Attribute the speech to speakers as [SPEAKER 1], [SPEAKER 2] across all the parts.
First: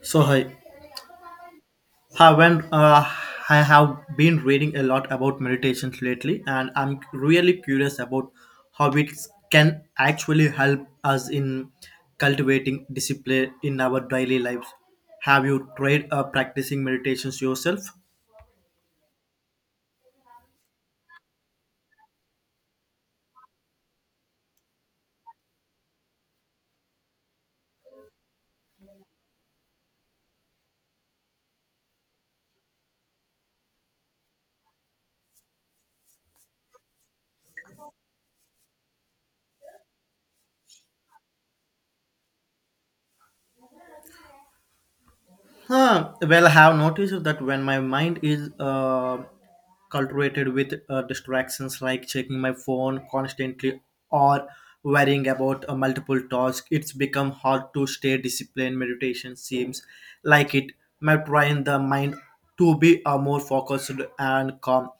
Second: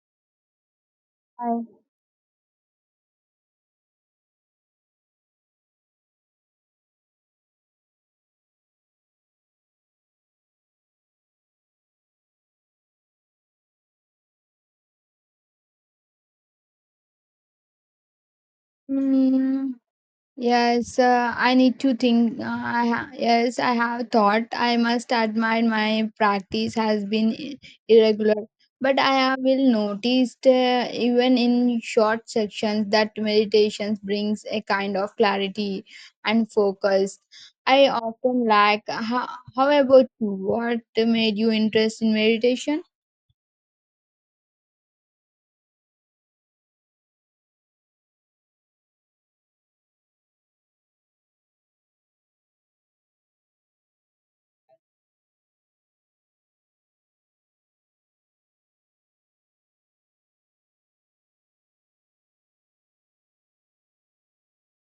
[SPEAKER 1] So hi,
[SPEAKER 2] I-
[SPEAKER 1] I went, uh, I have been reading a lot about meditation lately, and I'm really curious about how it can actually help us in cultivating discipline in our daily lives. Have you tried practicing meditations yourself?
[SPEAKER 2] Mm, yes, I need to think. Yes, I have thought. I must admit my practice has been irregular, but I have will noticed even in short sections that meditation brings a kind of clarity and focus. I often lack. How about you? What made you interest in meditation?
[SPEAKER 1] Huh. Well, I have noticed that when my mind is cultivated with distractions like checking my phone constantly or worrying about a multiple tasks, it's become hard to stay disciplined. Meditation seems like it might train the mind to be more focused and calm.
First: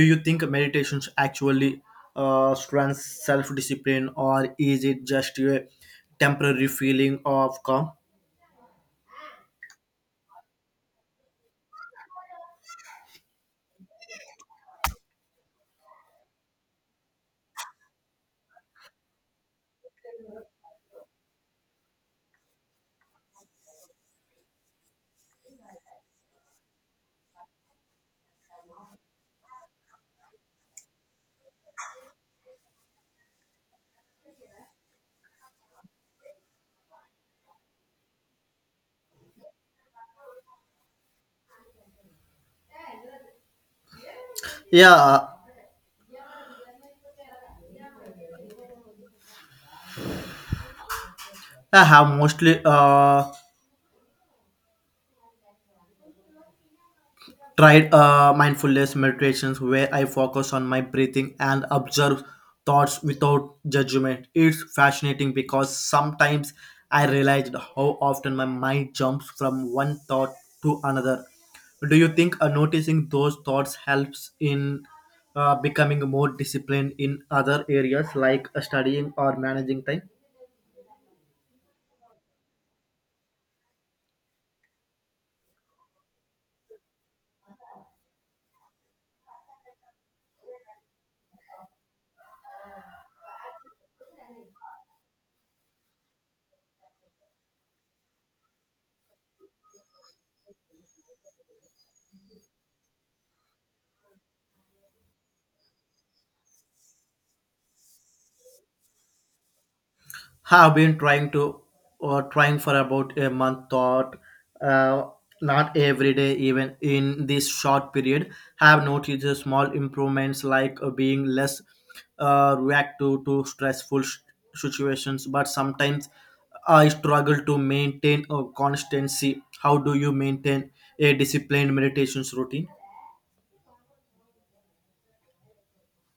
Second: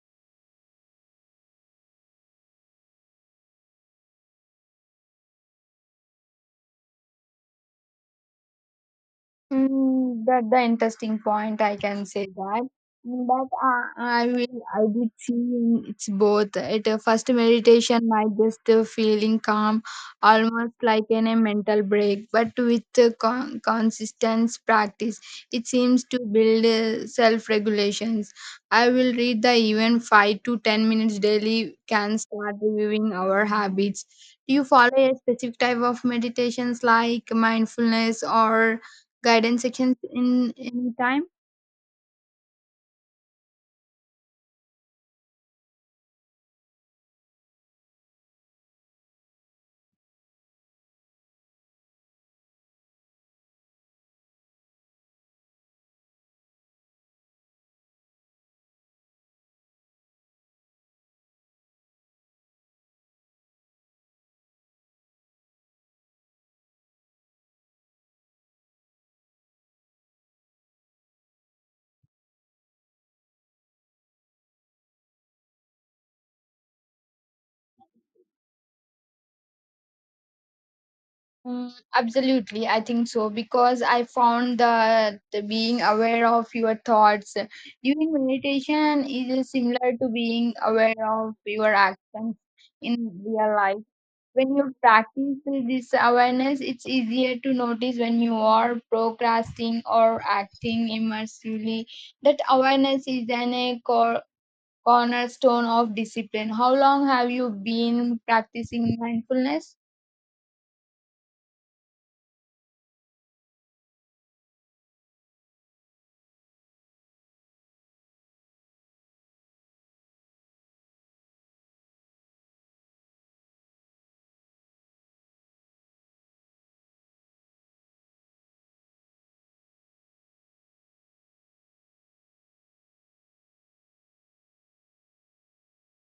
[SPEAKER 1] Do you think meditations actually strengthens self-discipline, or is it just a temporary feeling of calm?
[SPEAKER 2] That the interesting point I can say that, but I did see in it's both at a first meditation might just feeling calm, almost like in a mental break, but with consistent practice it seems to build self regulations. I will read the even 5 to 10 minutes daily can start reviewing our habits. Do you follow a specific type of meditations like mindfulness or guidance sections in any time?
[SPEAKER 1] Yeah, I have mostly tried mindfulness meditations where I focus on my breathing and observe thoughts without judgment. It's fascinating because sometimes I realized how often my mind jumps from one thought to another. Do you think noticing those thoughts helps in becoming more disciplined in other areas like studying or managing time?
[SPEAKER 2] Absolutely, I think so because I found that being aware of your thoughts during meditation is similar to being aware of your actions in real life. When you practice this awareness, it's easier to notice when you are procrastinating or acting impulsively. That awareness is an a core cornerstone of discipline. How long have you been practicing mindfulness?
[SPEAKER 1] Have been trying to or trying for about a month thought, uh, not every day. Even in this short period have noticed a small improvements like being less reactive to stressful situations, but sometimes I struggle to maintain a constancy. How do you maintain a disciplined meditations routine?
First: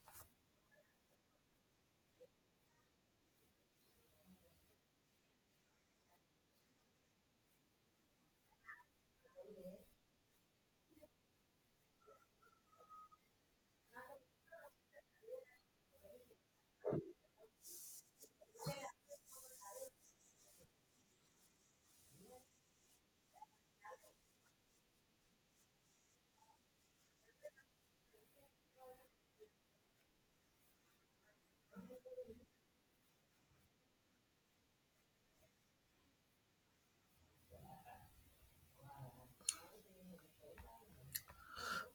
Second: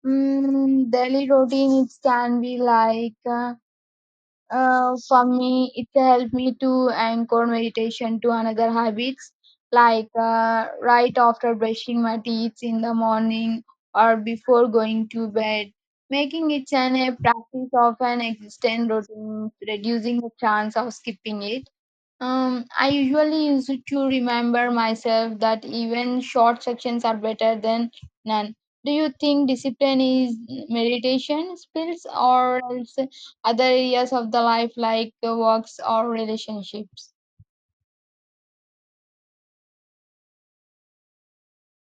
[SPEAKER 2] Daily routine, it can be like for me, it helped me to anchor meditation to another habits like right after brushing my teeth in the morning or before going to bed. Making it an a practice of an existing routine, reducing the chance of skipping it. I usually use it to remember myself that even short sections are better than none. Do you think discipline is meditation spills, or else other areas of the life like works or relationships?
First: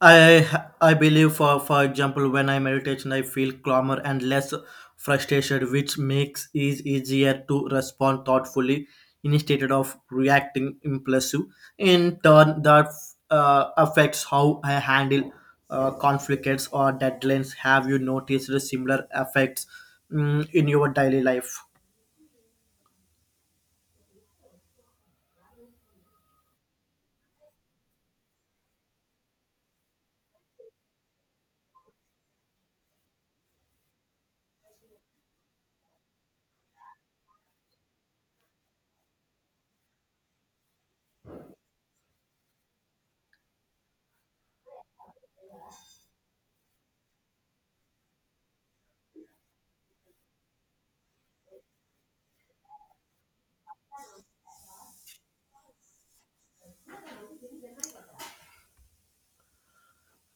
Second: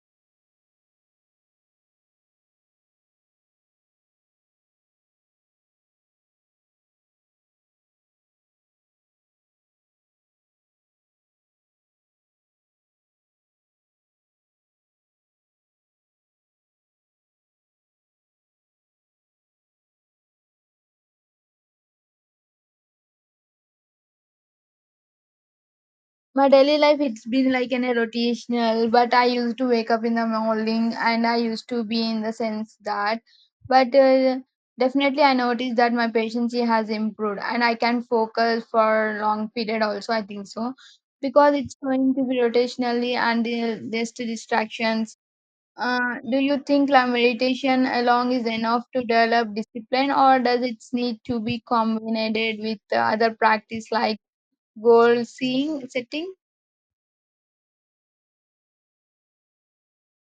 [SPEAKER 1] I I believe, for example, when I meditation I feel calmer and less frustrated, which makes it easier to respond thoughtfully instead of reacting impulsive. In turn that affects how I handle conflicts or deadlines. Have you noticed similar effects in your daily life?
[SPEAKER 2] My daily life it's been like an rotational, but I used to wake up in the morning and I used to be in the sense that, but definitely I noticed that my patience has improved and I can focus for long period also. I think so because it's going to be rotationally and there's two distractions. Do you think like meditation alone is enough to develop discipline, or does it need to be combined with other practice like goal seeing setting?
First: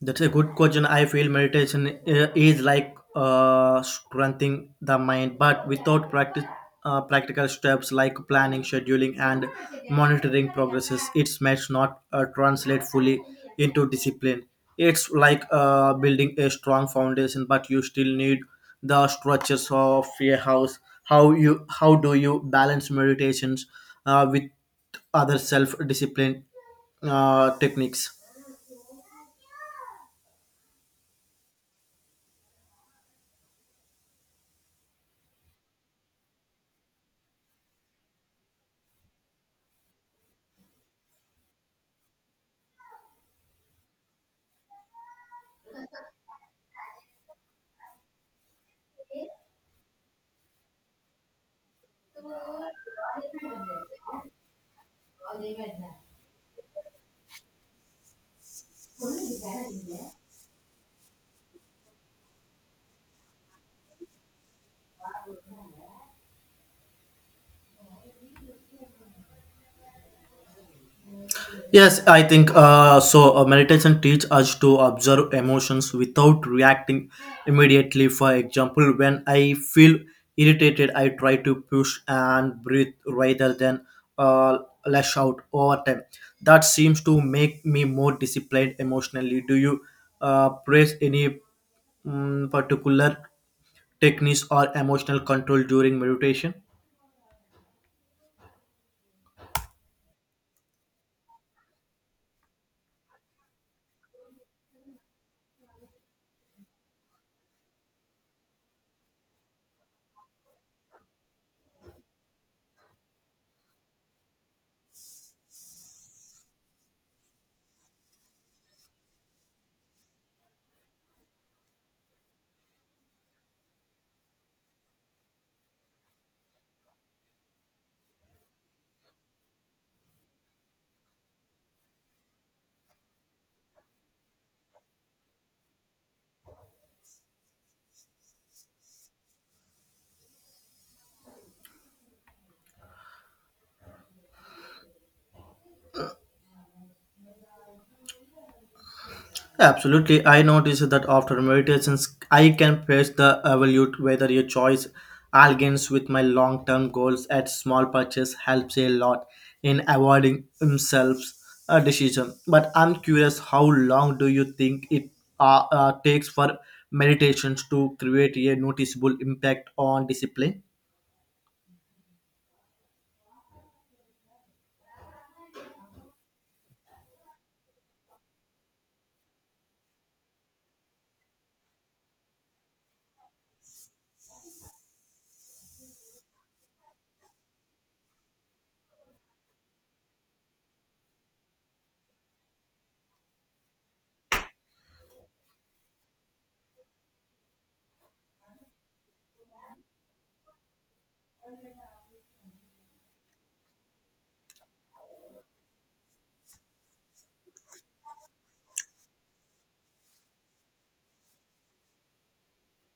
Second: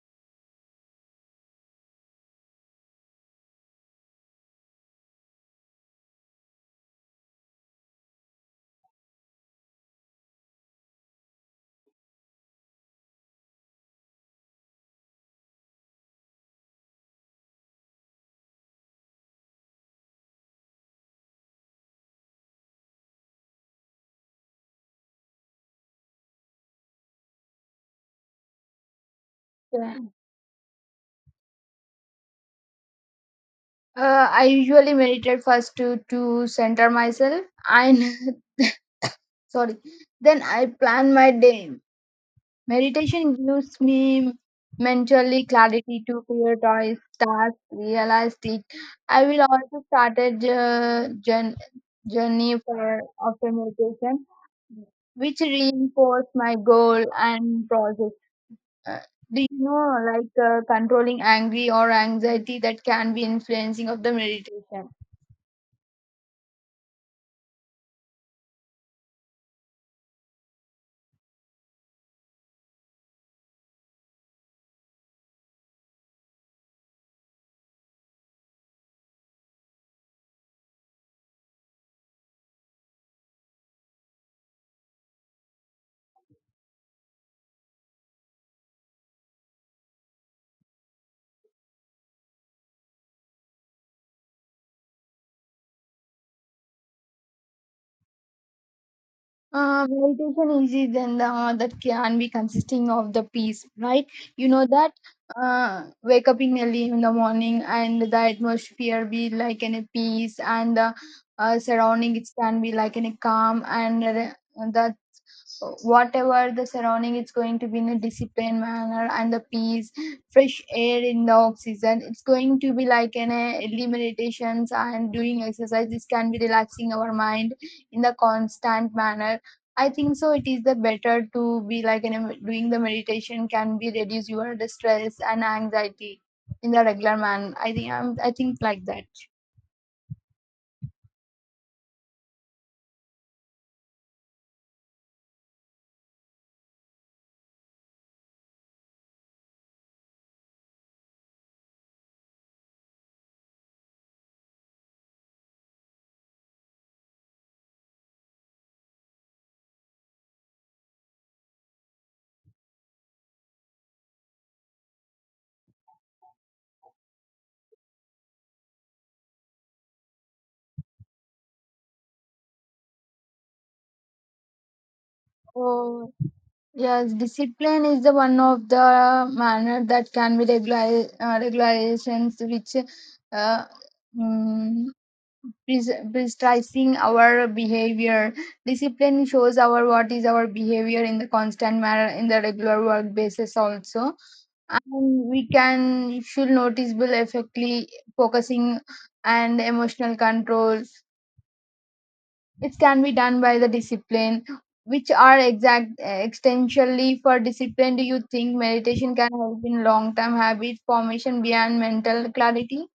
[SPEAKER 1] That's a good question. I feel meditation is like strengthening the mind, but without practice, practical steps like planning, scheduling, and monitoring progresses, it may not translate fully into discipline. It's like building a strong foundation, but you still need the structures of a house. How do you balance meditations with other self-discipline techniques?
[SPEAKER 2] Yeah. I usually meditate first to center myself. I sorry. Then I plan my day. Meditation gives me mentally clarity to prioritize tasks, realize it. I will also start a journey for after meditation, which reinforce my goal and process. Uh, do you know like controlling angry or anxiety that can be influencing of the meditation?
[SPEAKER 1] Yes, I think so. Meditation teach us to observe emotions without reacting immediately. For example, when I feel irritated, I try to push and breathe rather than uh, lash out over time. That seems to make me more disciplined emotionally. Do you praise any particular techniques or emotional control during meditation?
[SPEAKER 2] Meditation is it then that can be consisting of the peace, right? You know that wake up in early in the morning and the atmosphere be like in a peace and the surrounding it can be like in a calm and the, whatever the surrounding it's going to be in a disciplined manner and the peace fresh air in the off season it's going to be like an a early meditations and doing exercise, this can be relaxing our mind in the constant manner. I think so it is the better to be like in a, doing the meditation can be reduce your the stress and anxiety in the regular man. I think I'm, I think like that.
[SPEAKER 1] Absolutely. I noticed that after meditations, I can face the evaluate whether your choice aligns with my long term goals at small purchase helps a lot in avoiding themselves a decision. But I'm curious, how long do you think it takes for meditations to create a noticeable impact on discipline?
[SPEAKER 2] Oh, yes, discipline is the one of the manner that can be regular, regulations which uh, mm, prescribing our behavior. Discipline shows our what is our behavior in the constant manner in the regular work basis also. And we can should noticeable effectively focusing and emotional control, it can be done by the discipline. Which are exact extensively for discipline? Do you think meditation can help in long term habit formation beyond mental clarity?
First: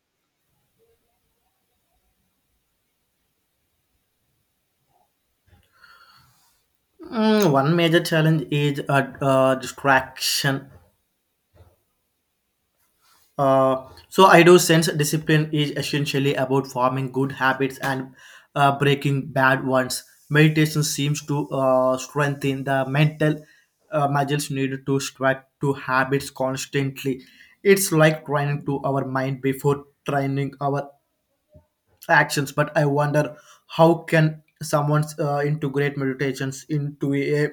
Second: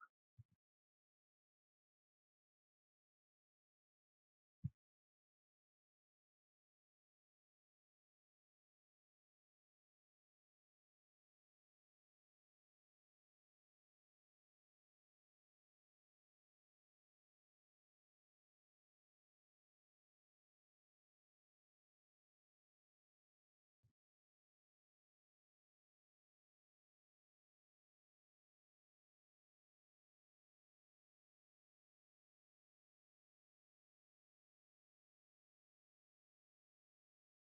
[SPEAKER 1] One major challenge is a distraction. So I do sense discipline is essentially about forming good habits and breaking bad ones. Meditation seems to strengthen the mental muscles needed to strike to habits constantly. It's like training to our mind before training our actions. But I wonder how can someone integrate meditations into a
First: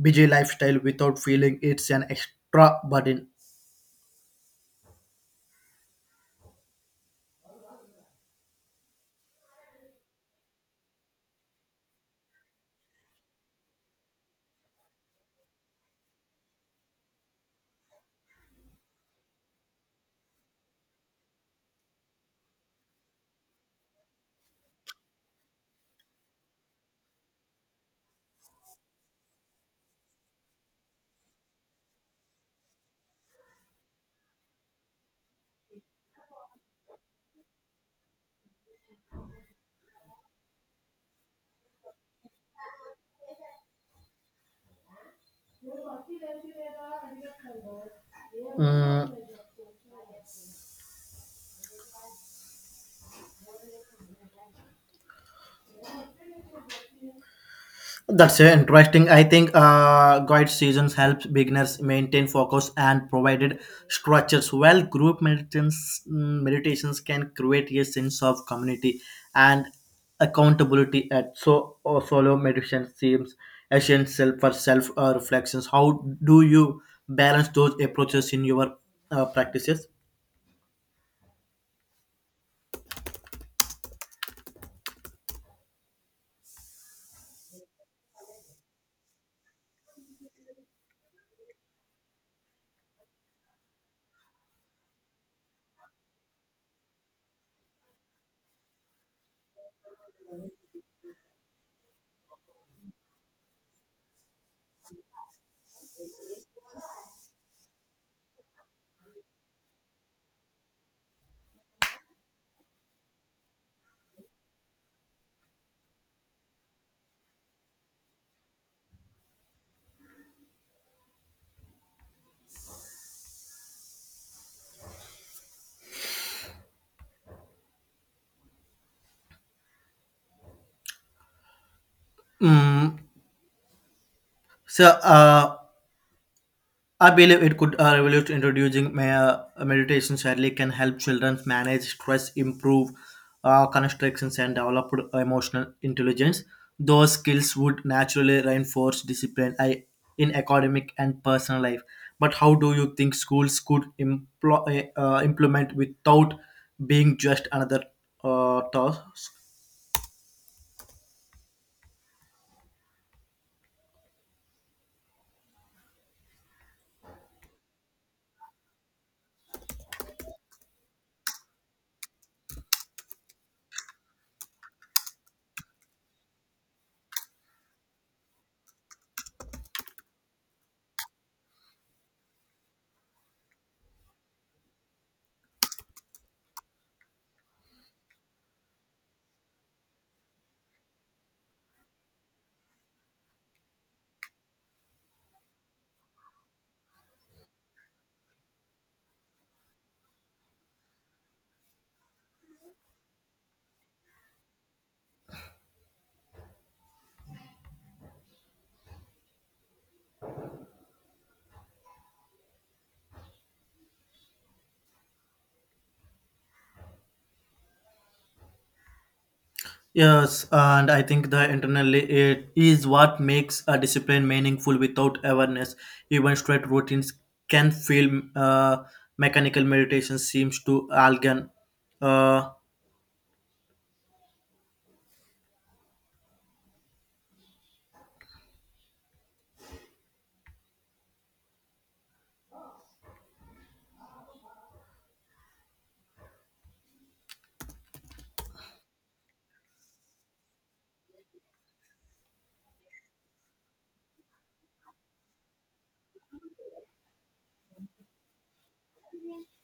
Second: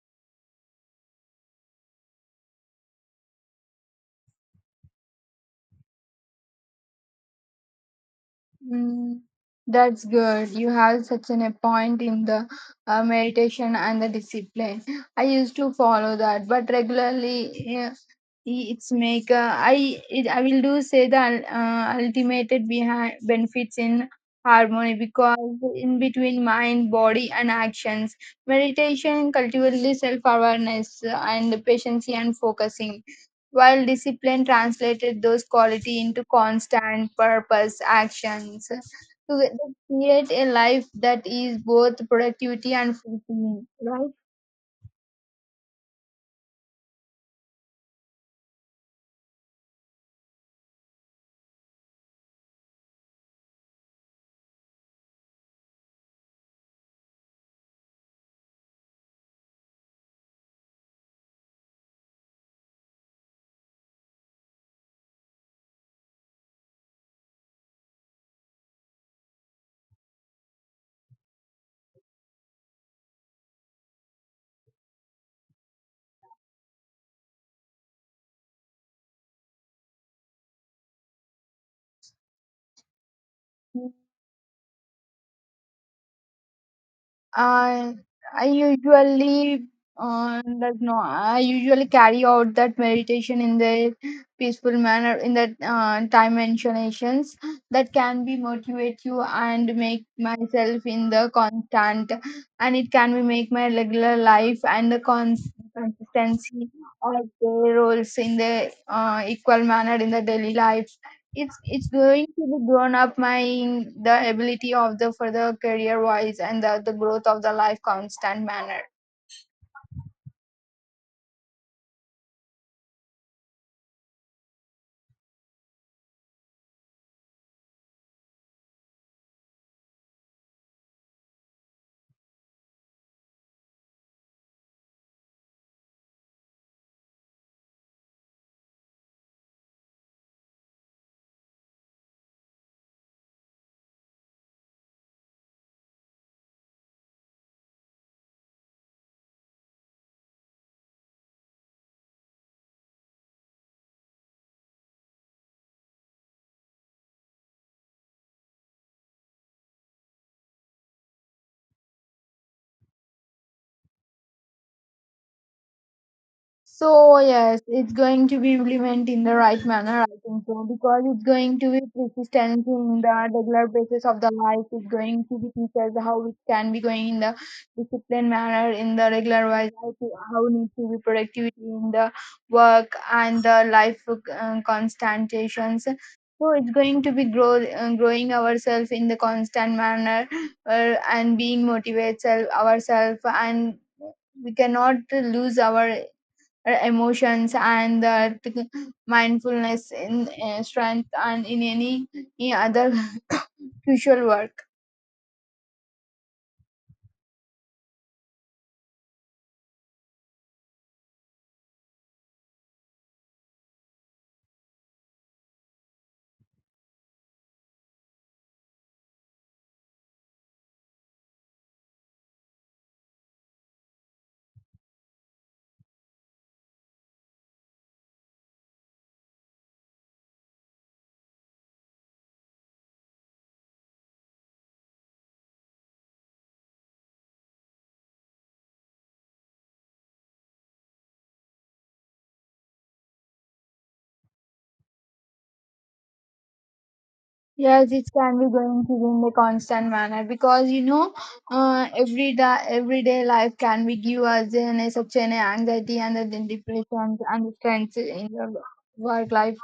[SPEAKER 1] busy lifestyle without feeling it's an extra burden.
[SPEAKER 2] Mm, that's good. You have such an a point in the meditation and the discipline. I used to follow that, but regularly yeah, its maker. I will do say the ultimate behind benefits in harmony because in between mind, body, and actions, meditation cultivates self awareness and patience and focusing. While discipline translated those quality into constant purpose actions to create a life that is both productivity and fulfilling, right?
[SPEAKER 1] Mm, That's interesting. I think guide seasons helps beginners maintain focus and provided structures. While group meditations can create a sense of community and accountability. At so or solo meditation seems essential for self reflections. How do you balance those approaches in your practices?
[SPEAKER 2] I I usually does no I usually carry out that meditation in the peaceful manner in that dimensionations that can be motivate you and make myself in the constant, and it can be make my regular life and the consistency of the roles in the equal manner in the daily life. It's going to be grown up my the ability of the further career wise and the growth of the life constant manner.
[SPEAKER 1] Mm, so, I believe it could revolute introducing meditation sadly can help children manage stress, improve constrictions, and develop emotional intelligence. Those skills would naturally reinforce discipline in academic and personal life. But how do you think schools could implement without being just another task?
[SPEAKER 2] So yes, it's going to be implemented in the right manner, I think so, because it's going to be persistent in the regular basis of the life. It's going to be teachers how it can be going in the disciplined manner in the regular wise, how to how need to be productivity in the work and the life constantations. So it's going to be growing ourselves in the constant manner and being motivated ourselves, and we cannot lose our emotions and the mindfulness in strength and in any other crucial work.
[SPEAKER 1] Yes, and I think the internally it is what makes a discipline meaningful without awareness. Even straight routines can feel mechanical meditation seems to Algan. Uh,
[SPEAKER 2] Yes, it can be going to be in the constant manner because you know every day everyday life can be give us in a, such an anxiety and the depression and the strength in the work life.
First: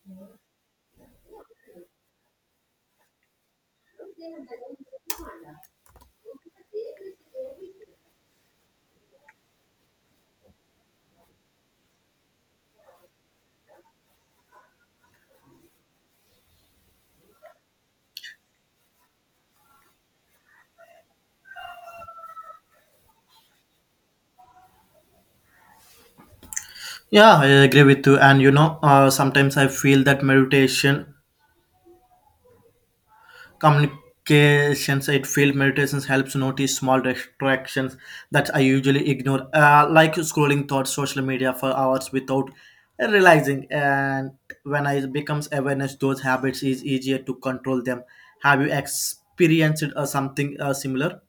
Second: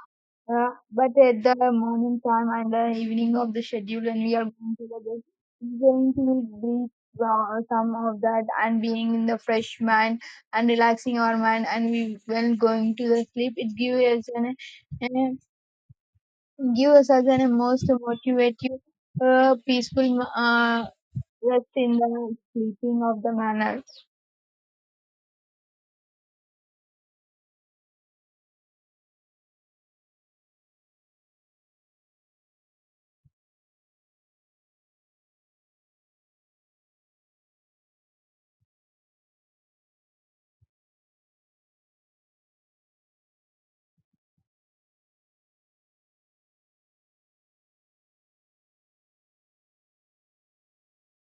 [SPEAKER 2] But at the morning time and the evening of the schedule when we are going to the gym, it's going to breathe some of that and being in the fresh mind and relaxing our mind, and we when going to the sleep it gives us an uh, give us as an most motivative peaceful rest in the sleeping of the manner.
[SPEAKER 1] yeah, I agree with you. And sometimes I feel that meditation communications it field meditations helps notice small distractions that I usually ignore like scrolling thoughts social media for hours without realizing. And when I becomes awareness those habits is easier to control them. Have you experienced something similar?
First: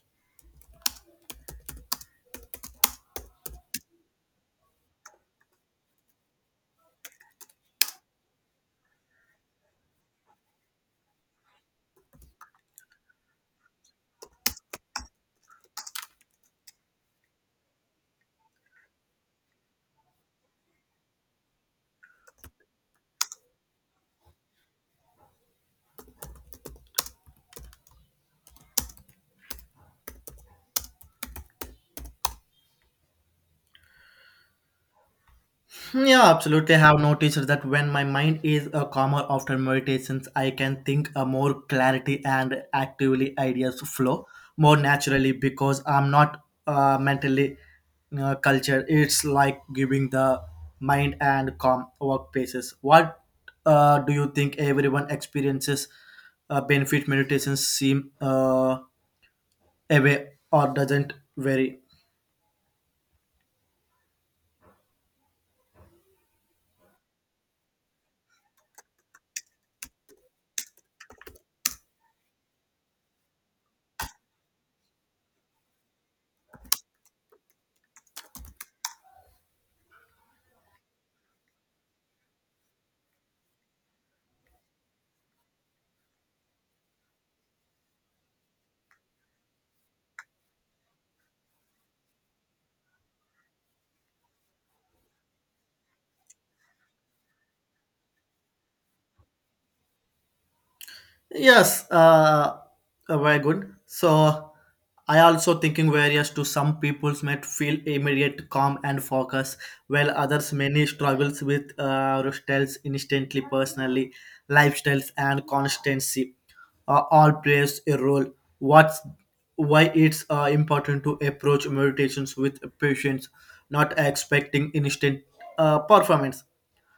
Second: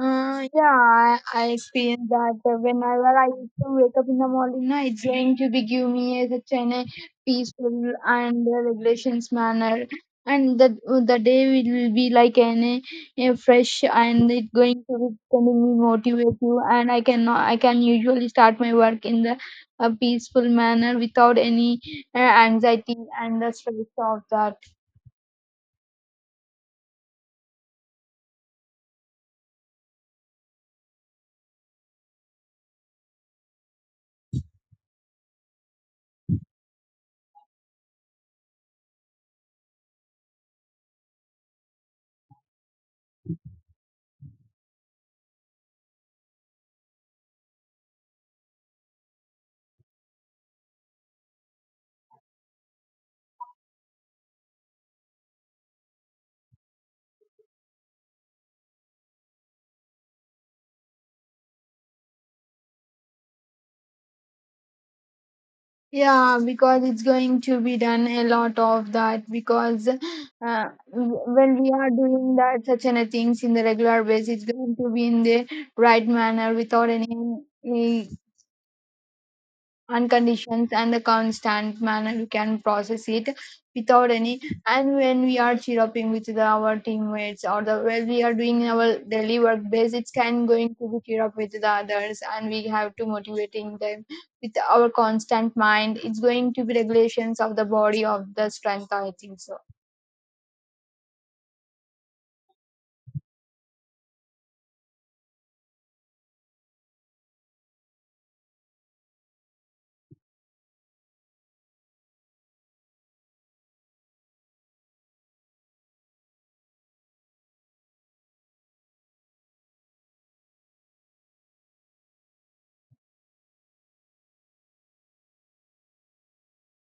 [SPEAKER 2] Yeah, I experience that whenever I used to wake up in the morning, na, it's going to be give me such a peaceful and regulations manner, and the day will be like an a fresh and it going to be sending me motivate you, and I can usually start my work in the a peaceful manner without any anxiety and the stress of that.
[SPEAKER 1] Yeah, absolutely. I have noticed that when my mind is calmer after meditations, I can think more clarity and actively ideas flow more naturally because I'm not mentally cultured. It's like giving the mind and calm workplaces. What do you think everyone experiences benefit meditations seem away or doesn't vary?
[SPEAKER 2] Yeah, because it's going to be done a lot of that because when we are doing that such kind of things in the regular basis, it's going to be in the right manner without any on conditions and the constant manner we can process it without any. And when we are cheeruping with our teammates or the when we are doing our daily work base, it can going to be cheer up with the others and we have to motivating them with our constant mind. It's going to be regulations of the body of the strength, I think so.
[SPEAKER 1] Yes, very good. So I also thinking various to some peoples might feel immediate calm and focus, while others many struggles with styles instantly, personally, lifestyles and constancy. All plays a role. What's why it's important to approach meditations with patience, not expecting instant performance.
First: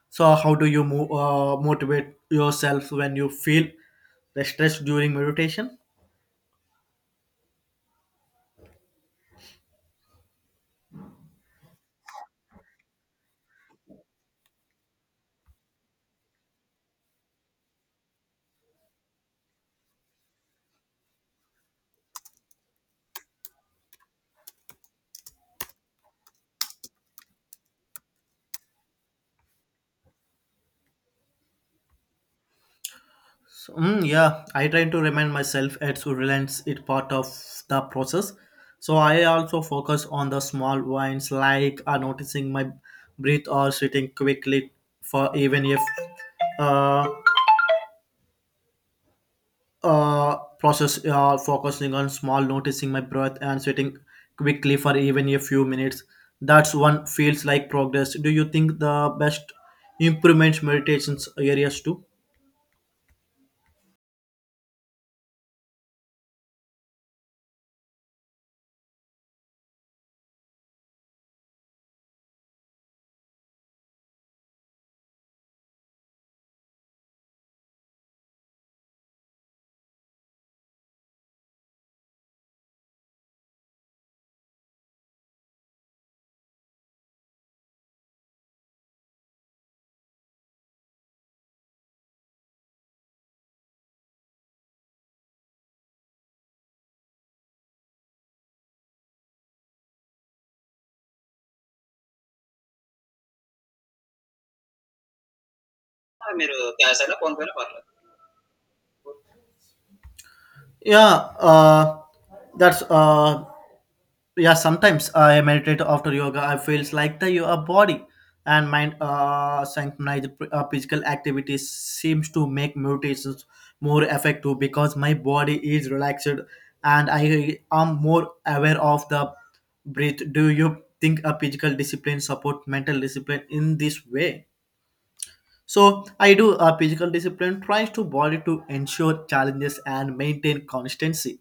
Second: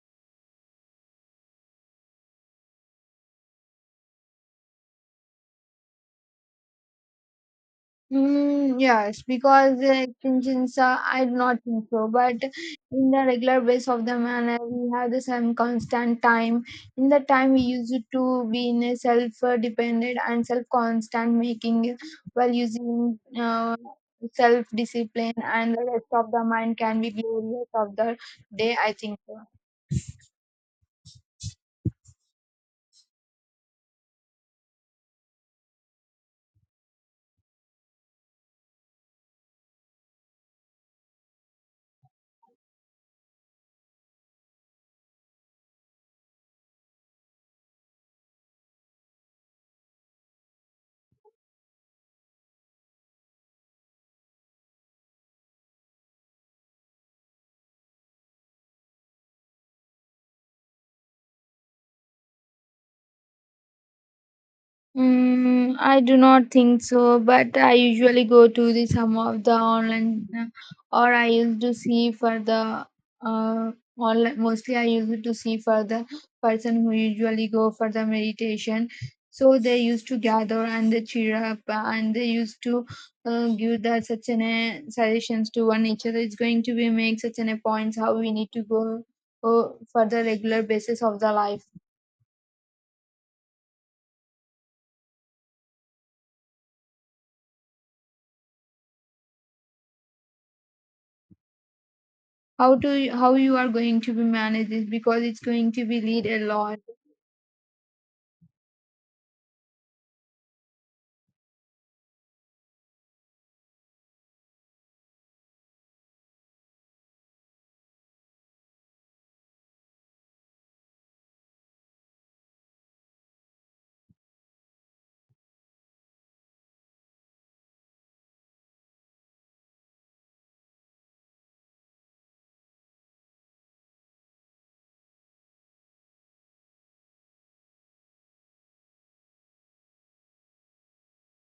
[SPEAKER 1] So, how do you move? Motivate yourself when you feel the stress during meditation?
[SPEAKER 2] Yes, because extensions, I do not think so. But in the regular base of the manner, we have the same constant time. In the time, we used to be in a self-dependent and self-constant making while using self-discipline, and the rest of the mind can be glorious of the day. I think so.
[SPEAKER 1] So, yeah, I try to remind myself it's relents it part of the process. So I also focus on the small wins like noticing my breath or sitting quickly for even if uh, process focusing on small noticing my breath and sitting quickly for even a few minutes. That's one feels like progress. Do you think the best improvement meditations areas too?
[SPEAKER 2] I do not think so, but I usually go to the some of the online or I used to see for the uh online. Mostly I used to see for the person who usually go for the meditation. So they used to gather and they cheer up and they used to give the such an suggestions to one each other. It's going to be make such an a points how we need to go for the regular basis of the life. How to how you are going to be manage this, because it's going to be lead a
[SPEAKER 1] మీరు
[SPEAKER 2] lot.
[SPEAKER 1] Cash అయినా phone పైన పర్లేదు. Yeah, uh, that's yeah, sometimes I meditate after yoga. I feels like the your body and mind synchronize. Physical activities seems to make meditations more effective because my body is relaxed and I am more aware of the breath. Do you think a physical discipline support mental discipline in this way? So I do a physical discipline tries to body to ensure challenges and maintain consistency,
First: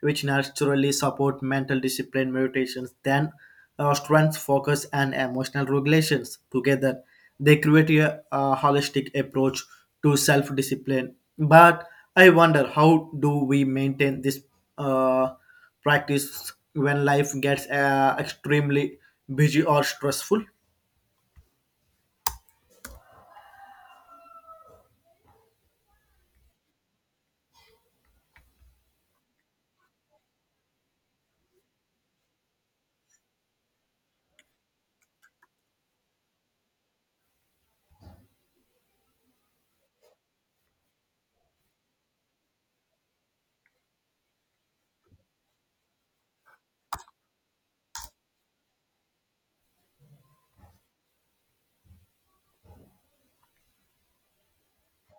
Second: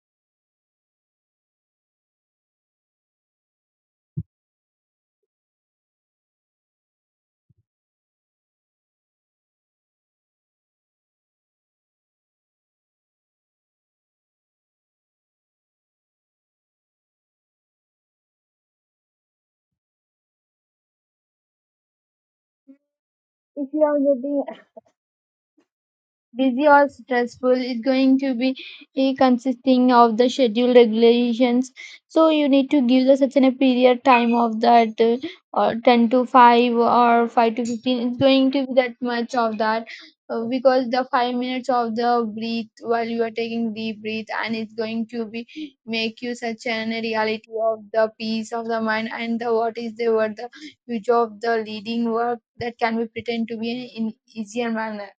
[SPEAKER 1] which naturally support mental discipline, meditations, then strength, focus, and emotional regulations. Together, they create a holistic approach to self-discipline. But I wonder how do we maintain this uh, practice when life gets extremely busy or stressful?
[SPEAKER 2] Busy or stressful, it's going to be consisting of the schedule regulations. So you need to give the such an a period time of that or 10 to 5 or 5 to 15, it's going to be that much of that because the 5 minutes of the breath while you are taking deep breath, and it's going to be make you such an reality of the peace of the mind and the what is the what the future of the leading work that can be pretend to be in easier manner.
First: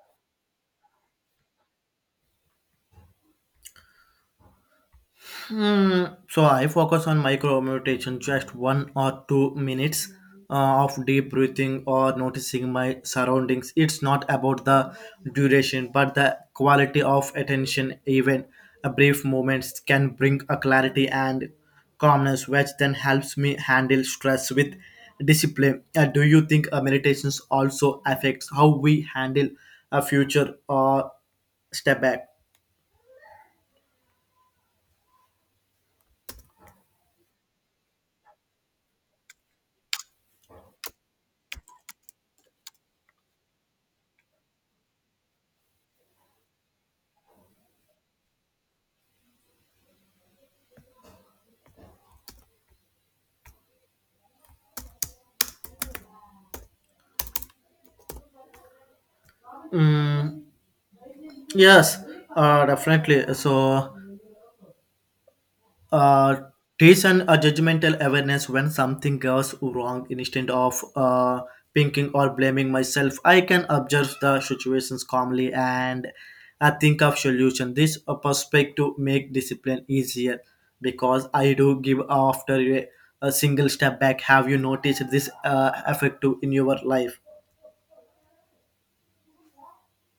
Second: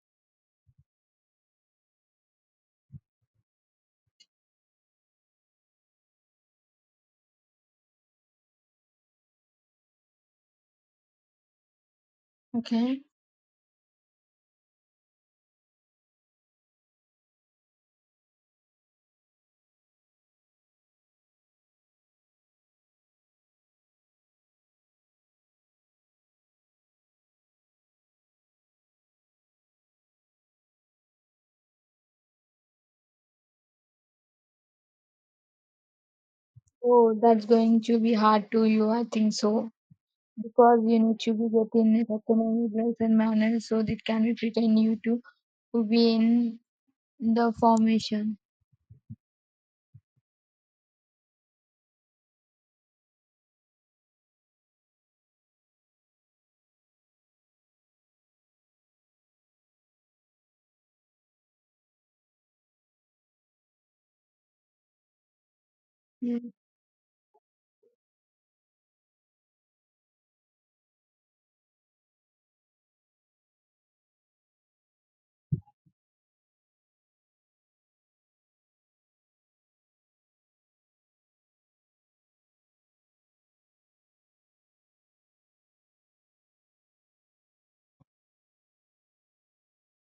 [SPEAKER 1] Hmm. So I focus on micro meditation, just 1 or 2 minutes of deep breathing or noticing my
[SPEAKER 2] Okay.
[SPEAKER 1] surroundings. It's not about the duration, but the quality of attention. Even a brief moments can bring a clarity and calmness, which then helps me handle stress with discipline. Do you think meditations also affects how we handle a future or step back?
[SPEAKER 2] Oh, that's going to be hard to you, I think so. Because you need to be getting it economic rights and manners, so that can be pretend you to be in the formation.
[SPEAKER 1] Mm. Yes, definitely. So, uh,
[SPEAKER 2] Mm.
[SPEAKER 1] teach and a judgmental awareness when something goes wrong instead of thinking or blaming myself. I can observe the situations calmly and I think of solution. This perspective make discipline easier because I do give after a single step back. Have you noticed this effective in your life?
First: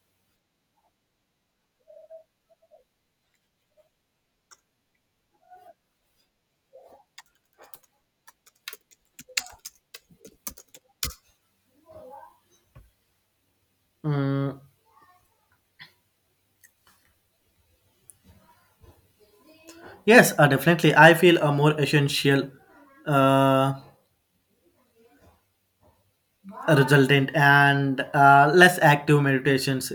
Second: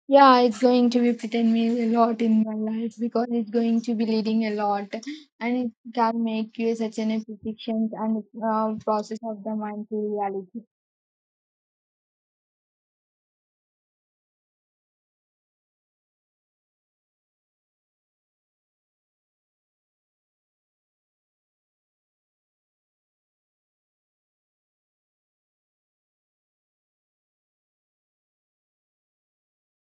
[SPEAKER 2] Yeah, it's going to be pretend me a lot in my life because it's going to be leading a lot, and it can make you such an prediction and process of the mind to reality.
[SPEAKER 1] Mm, yes, definitely. I feel a more essential. Uh, Resultant and less active meditations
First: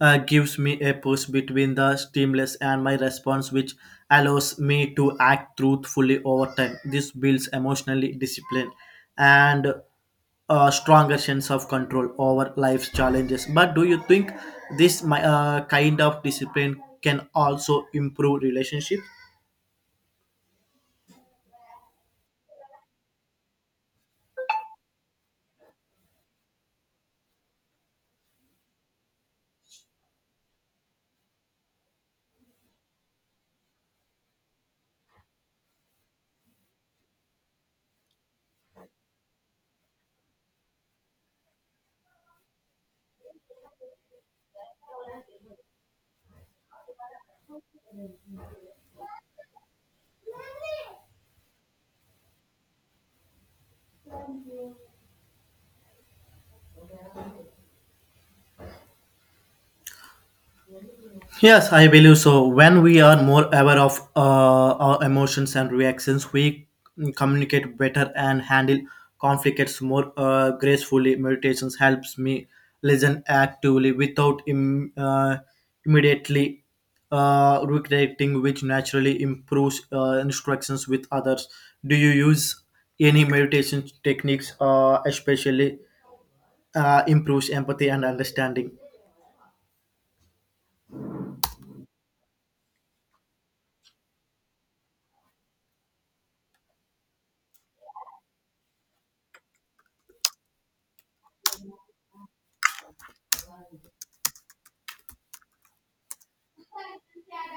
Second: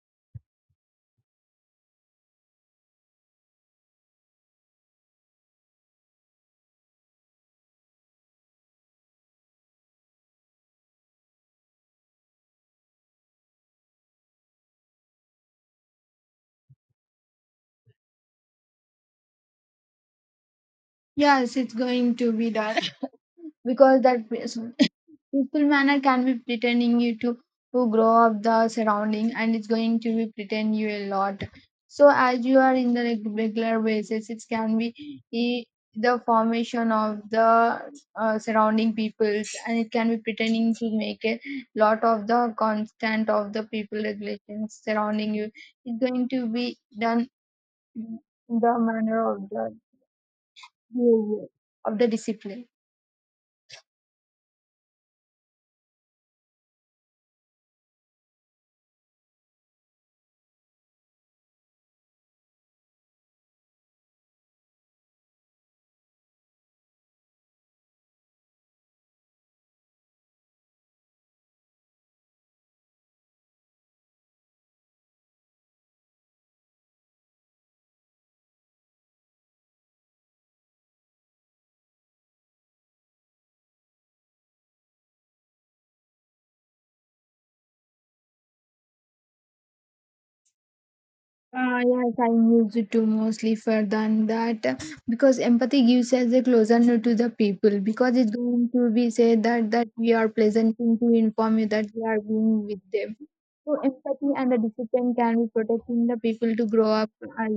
[SPEAKER 1] gives me a push between the stimulus and my response, which allows me to act truthfully. Over time this builds emotionally discipline and a stronger sense of control over life's challenges. But do you think this kind of discipline can also improve relationship?
[SPEAKER 2] Yes, it's going to be done because that peaceful manner can be pretending you to grow up the surrounding and it's going to be pretend you a lot. So as you are in the regular basis, it can be eh, the formation of the surrounding peoples, and it can be pretending to make a lot of the constant of the people regulations surrounding you. It's going to be done in the manner of the behavior of the discipline.
[SPEAKER 1] Yes, I believe so. When we are more aware of our emotions and reactions, we communicate better and handle conflicts more gracefully. Meditations helps me listen actively without immediately recreating, which naturally improves instructions with others. Do you use any meditation techniques, especially improves empathy and understanding?
[SPEAKER 2] Yes, I use it to mostly for than that, because empathy gives us a closer to the people, because it's going to be said that we are presenting to inform you that we are being with them. So empathy and the discipline can be protecting the people to grow up as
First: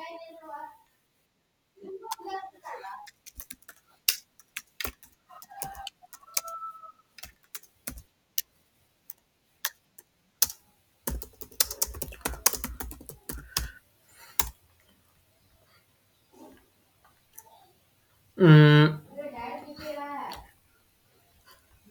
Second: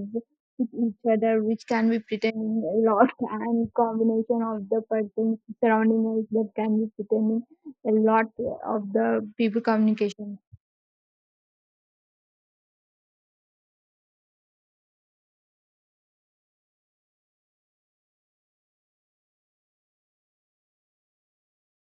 [SPEAKER 2] with each other, which can be pretending a lot and combination of the persons surrounding us that can be pretending a lot of the people communication.
[SPEAKER 1] Mm,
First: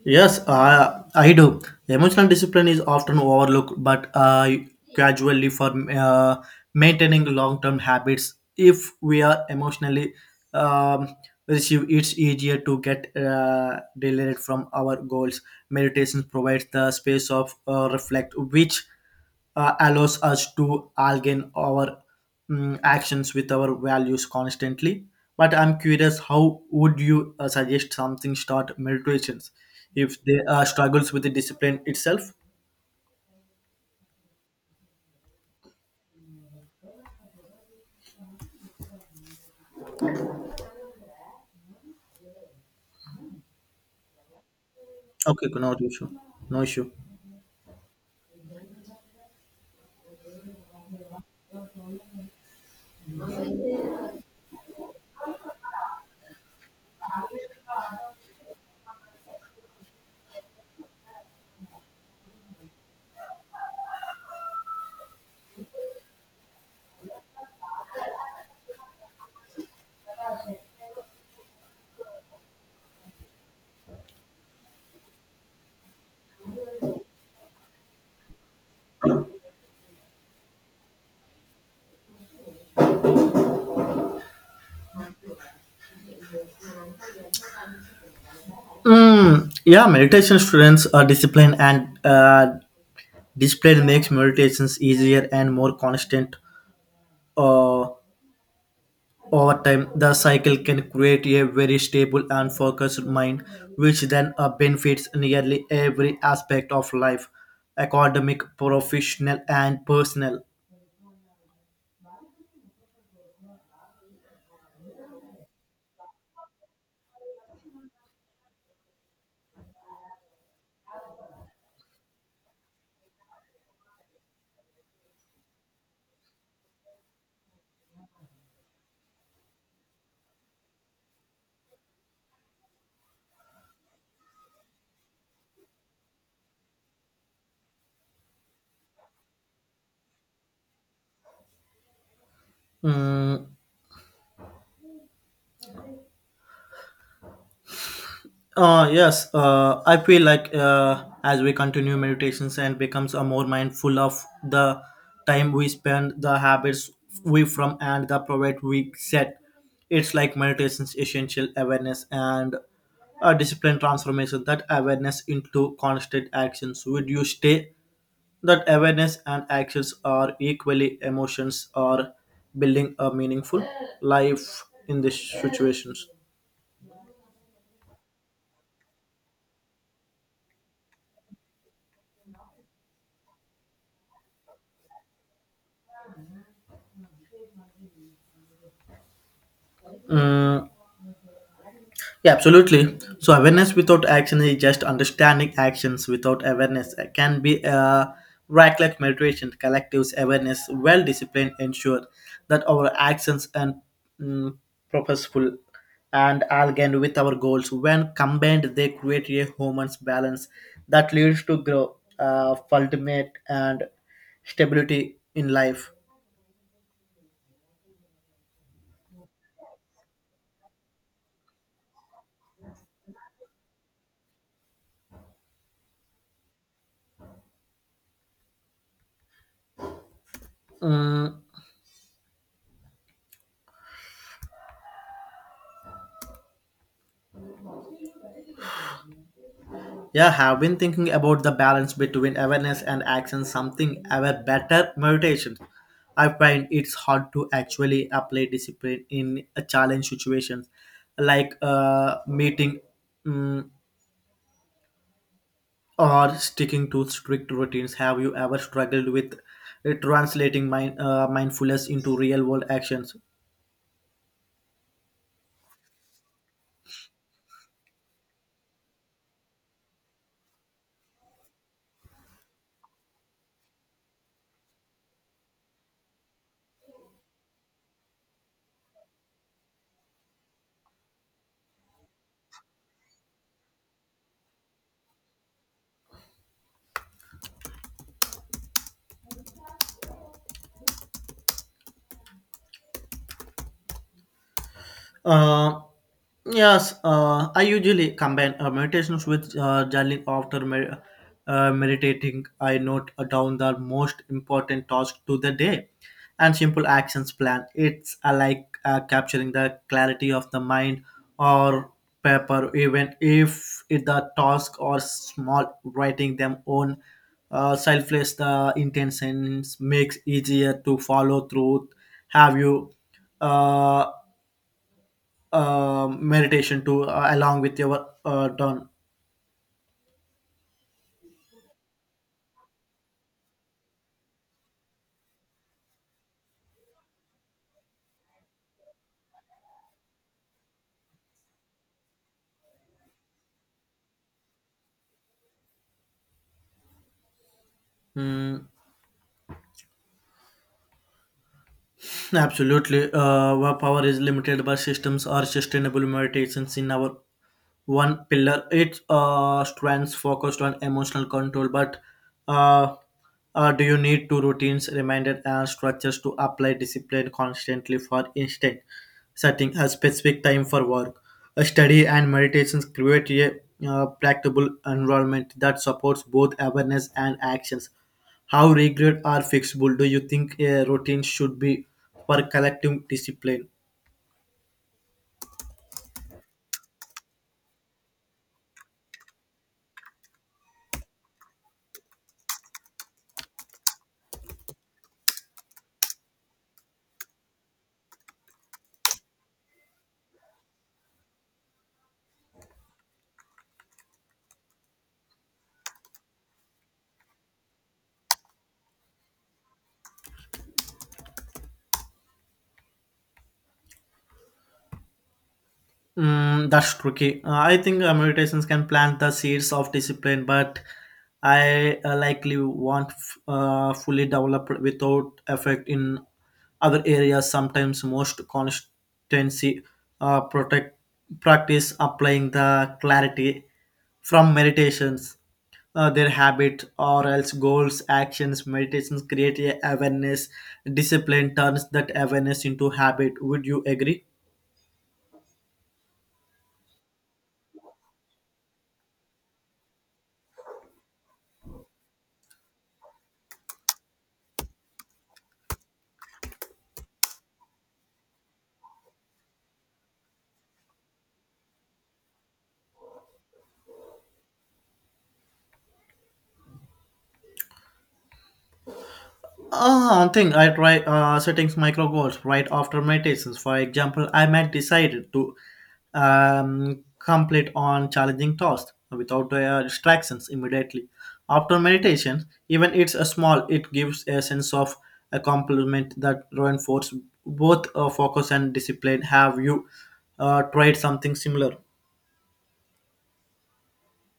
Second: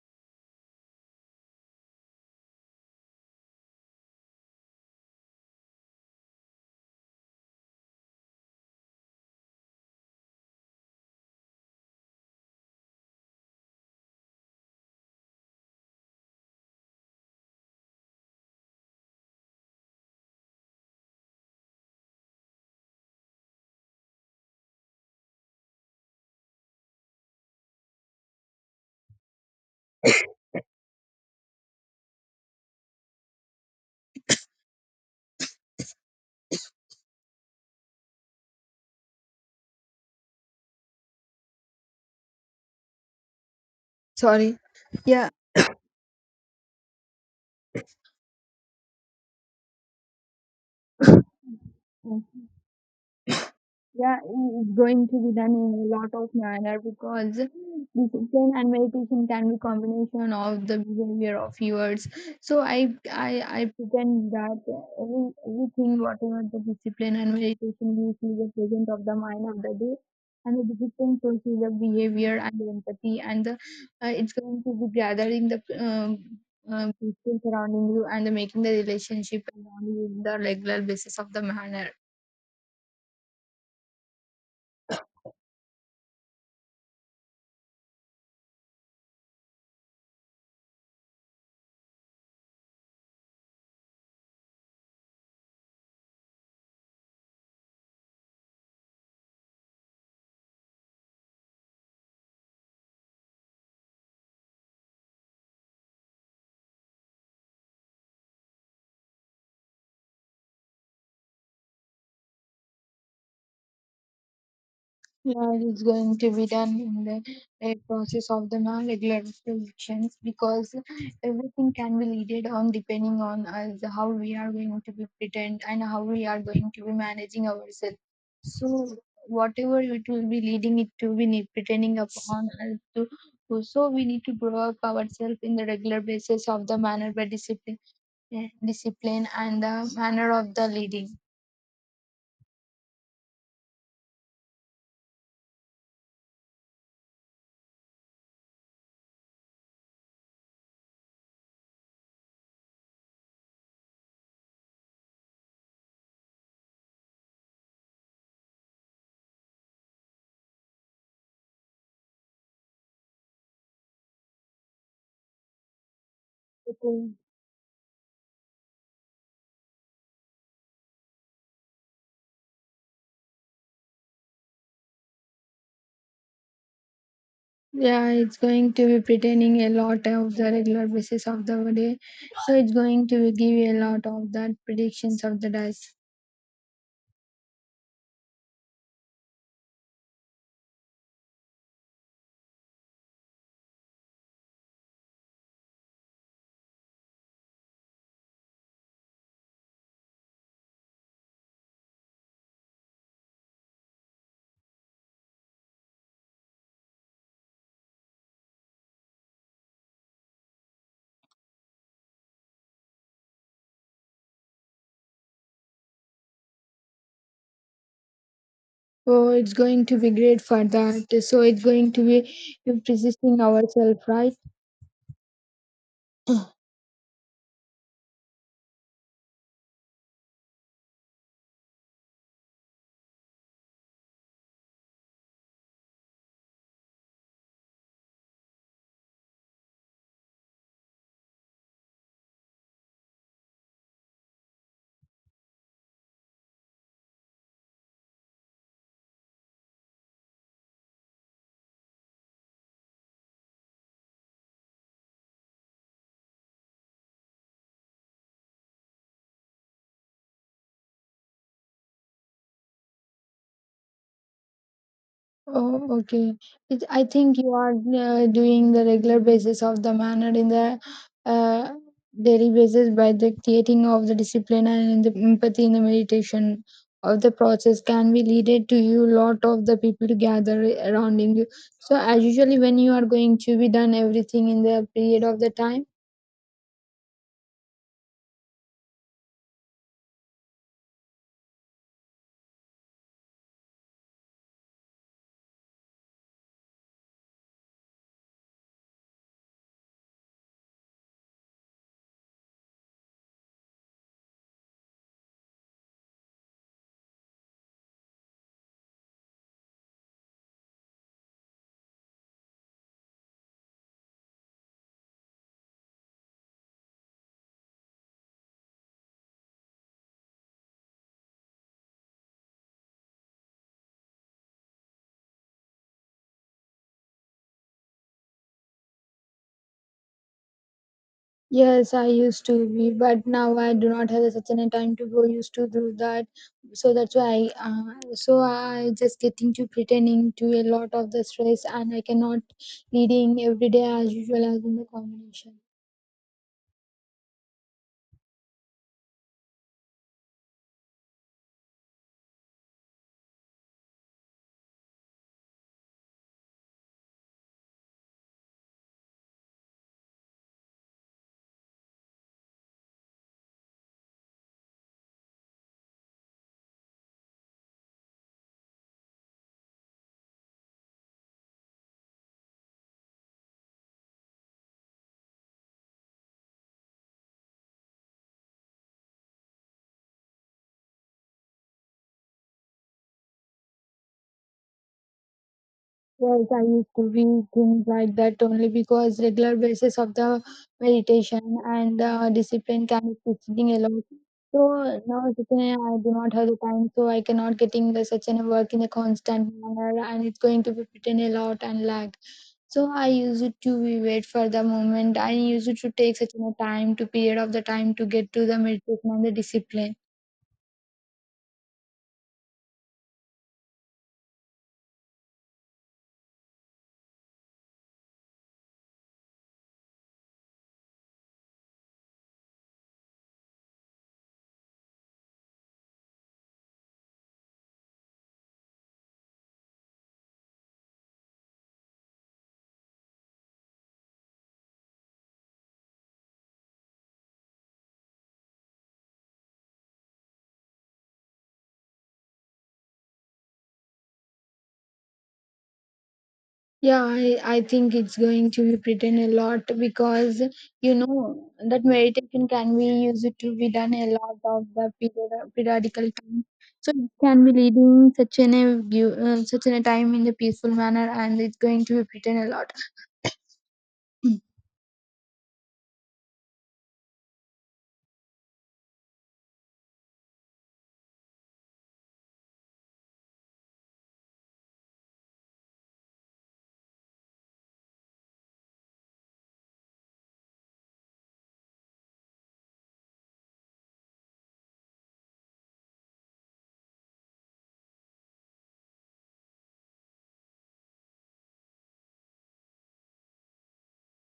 [SPEAKER 1] yes, I do. Emotional discipline is often overlooked, but gradually for maintaining long-term habits, if we are emotionally um, receive, it's easier to get delivered from our goals. Meditation provides the space of reflect, which allows us to align our actions with our values constantly. But I'm curious, how would you suggest something start meditations if they struggles with the discipline itself?
[SPEAKER 2] Sorry. Yeah.
[SPEAKER 1] Okay, no issue. No issue.
[SPEAKER 2] Yeah, it's going to be done in a lot of manner because discipline and meditation can be combination of the behavior of yours. So I pretend that everything whatever the discipline and meditation gives you the present of the mind of the day, and the discipline shows you the behavior and the empathy and the it's going to be gathering the people surrounding you and the making the relationship around you in the regular basis of the manner.
[SPEAKER 1] Mm, yeah, meditation students are disciplined and discipline makes meditations easier and more constant. Uh, Over time, the cycle can create a very stable and focused mind, which then benefits nearly every aspect of life academic, professional, and personal.
[SPEAKER 2] Yeah, it's going to be done in the process of the non-regular elections, because everything can be leaded on depending on us how we are going to be pretend and how we are going to be managing ourselves. So whatever it will be leading it to be need pretending upon us to, so we need to grow up ourselves in the regular basis of the manner by discipline, discipline and the manner of the leading.
[SPEAKER 1] Mm, yes, I feel like as we continue meditations and becomes a more mindful of the time we spend, the habits we from, and the private we set. It's like meditation's essential awareness and a discipline transformation. That awareness into constant actions. Would you stay that awareness and actions are equally emotions or building a meaningful life in these situations?
[SPEAKER 2] Yeah, it's going to be pretending a lot of the regular basis of the day. So it's going to be give you a lot of that predictions of the dice.
[SPEAKER 1] Mm, Yeah, absolutely. So awareness without action is just understanding actions without awareness. Can be a right. Like meditation, collectives awareness, well disciplined ensure that our actions and mm, purposeful and aligned with our goals. When combined, they create a human balance that leads to growth, ultimate and stability in life.
[SPEAKER 2] So it's going to be great for that. So it's going to be persisting ourselves, right?
[SPEAKER 1] Mm, Yeah, have been thinking about the balance between awareness and action, something ever better meditation. I find it's hard to actually apply discipline in a challenge situations like a meeting mm, or sticking to strict routines. Have you ever struggled with translating mindfulness into real world actions?
[SPEAKER 2] Oh, okay. It, I think you are doing the regular basis of the manner in the uh, daily basis by the creating of the discipline and the empathy in the meditation of the process can be leaded to you lot of the people to gather around in you. So as usually when you are going to be done everything in the period of the time.
[SPEAKER 1] Uh, yes, I usually combine meditations with journaling after meditating. I note down the most important tasks to the day and simple actions plan. It's like capturing the clarity of the mind or paper, even if it, the task or small, writing them on selfless the intentions makes easier to follow through. Have you? uh, meditation to along with your done.
[SPEAKER 2] Yes, I used to be, but now I do not have such a time to go used to do that. So that's why, so I just getting to pretending to a lot of the stress, and I cannot leading every day as usual as in the combination.
[SPEAKER 1] Hmm. Absolutely. Our power is limited by systems or sustainable meditations in our one pillar. It strands focused on emotional control, but uh, do you need to routines, reminders, and structures to apply discipline constantly? For instance, setting a specific time for work, a study, and meditations create a practical environment that supports both awareness and actions. How regret are fixable? Do you think a routine should be for collective discipline?
[SPEAKER 2] Yes, I used to read things like that only because regular basis of the meditation and the discipline can be fixing a lot. So now such an, I do not have the time, so I cannot getting the such an work in a constant manner, and it's going to be pretend a lot and lag. So I used it to be wait for the moment. I used it to take such a time to period of the time to get to the meditation and the discipline.
[SPEAKER 1] Mm, that's tricky. I think meditations can plant the seeds of discipline, but I likely want fully developed without effect in other areas. Sometimes most constancy protect practice applying the clarity from meditations, their habit or else goals, actions. Meditations create a awareness. Discipline turns that awareness into habit. Would you agree?
[SPEAKER 2] Yeah, I think it's going to be pretend a lot because you know that meditation can be used to be done a lot of the periodical time. So it can be leading such an a such an a time in a peaceful manner, and it's going to be pretend a lot.
[SPEAKER 1] Ah, thing I try setting micro goals right after meditations. For example, I might decide to complete on challenging tasks without distractions immediately. After meditation, even it's a small, it gives a sense of a compliment that reinforces both focus and discipline. Have you tried something similar?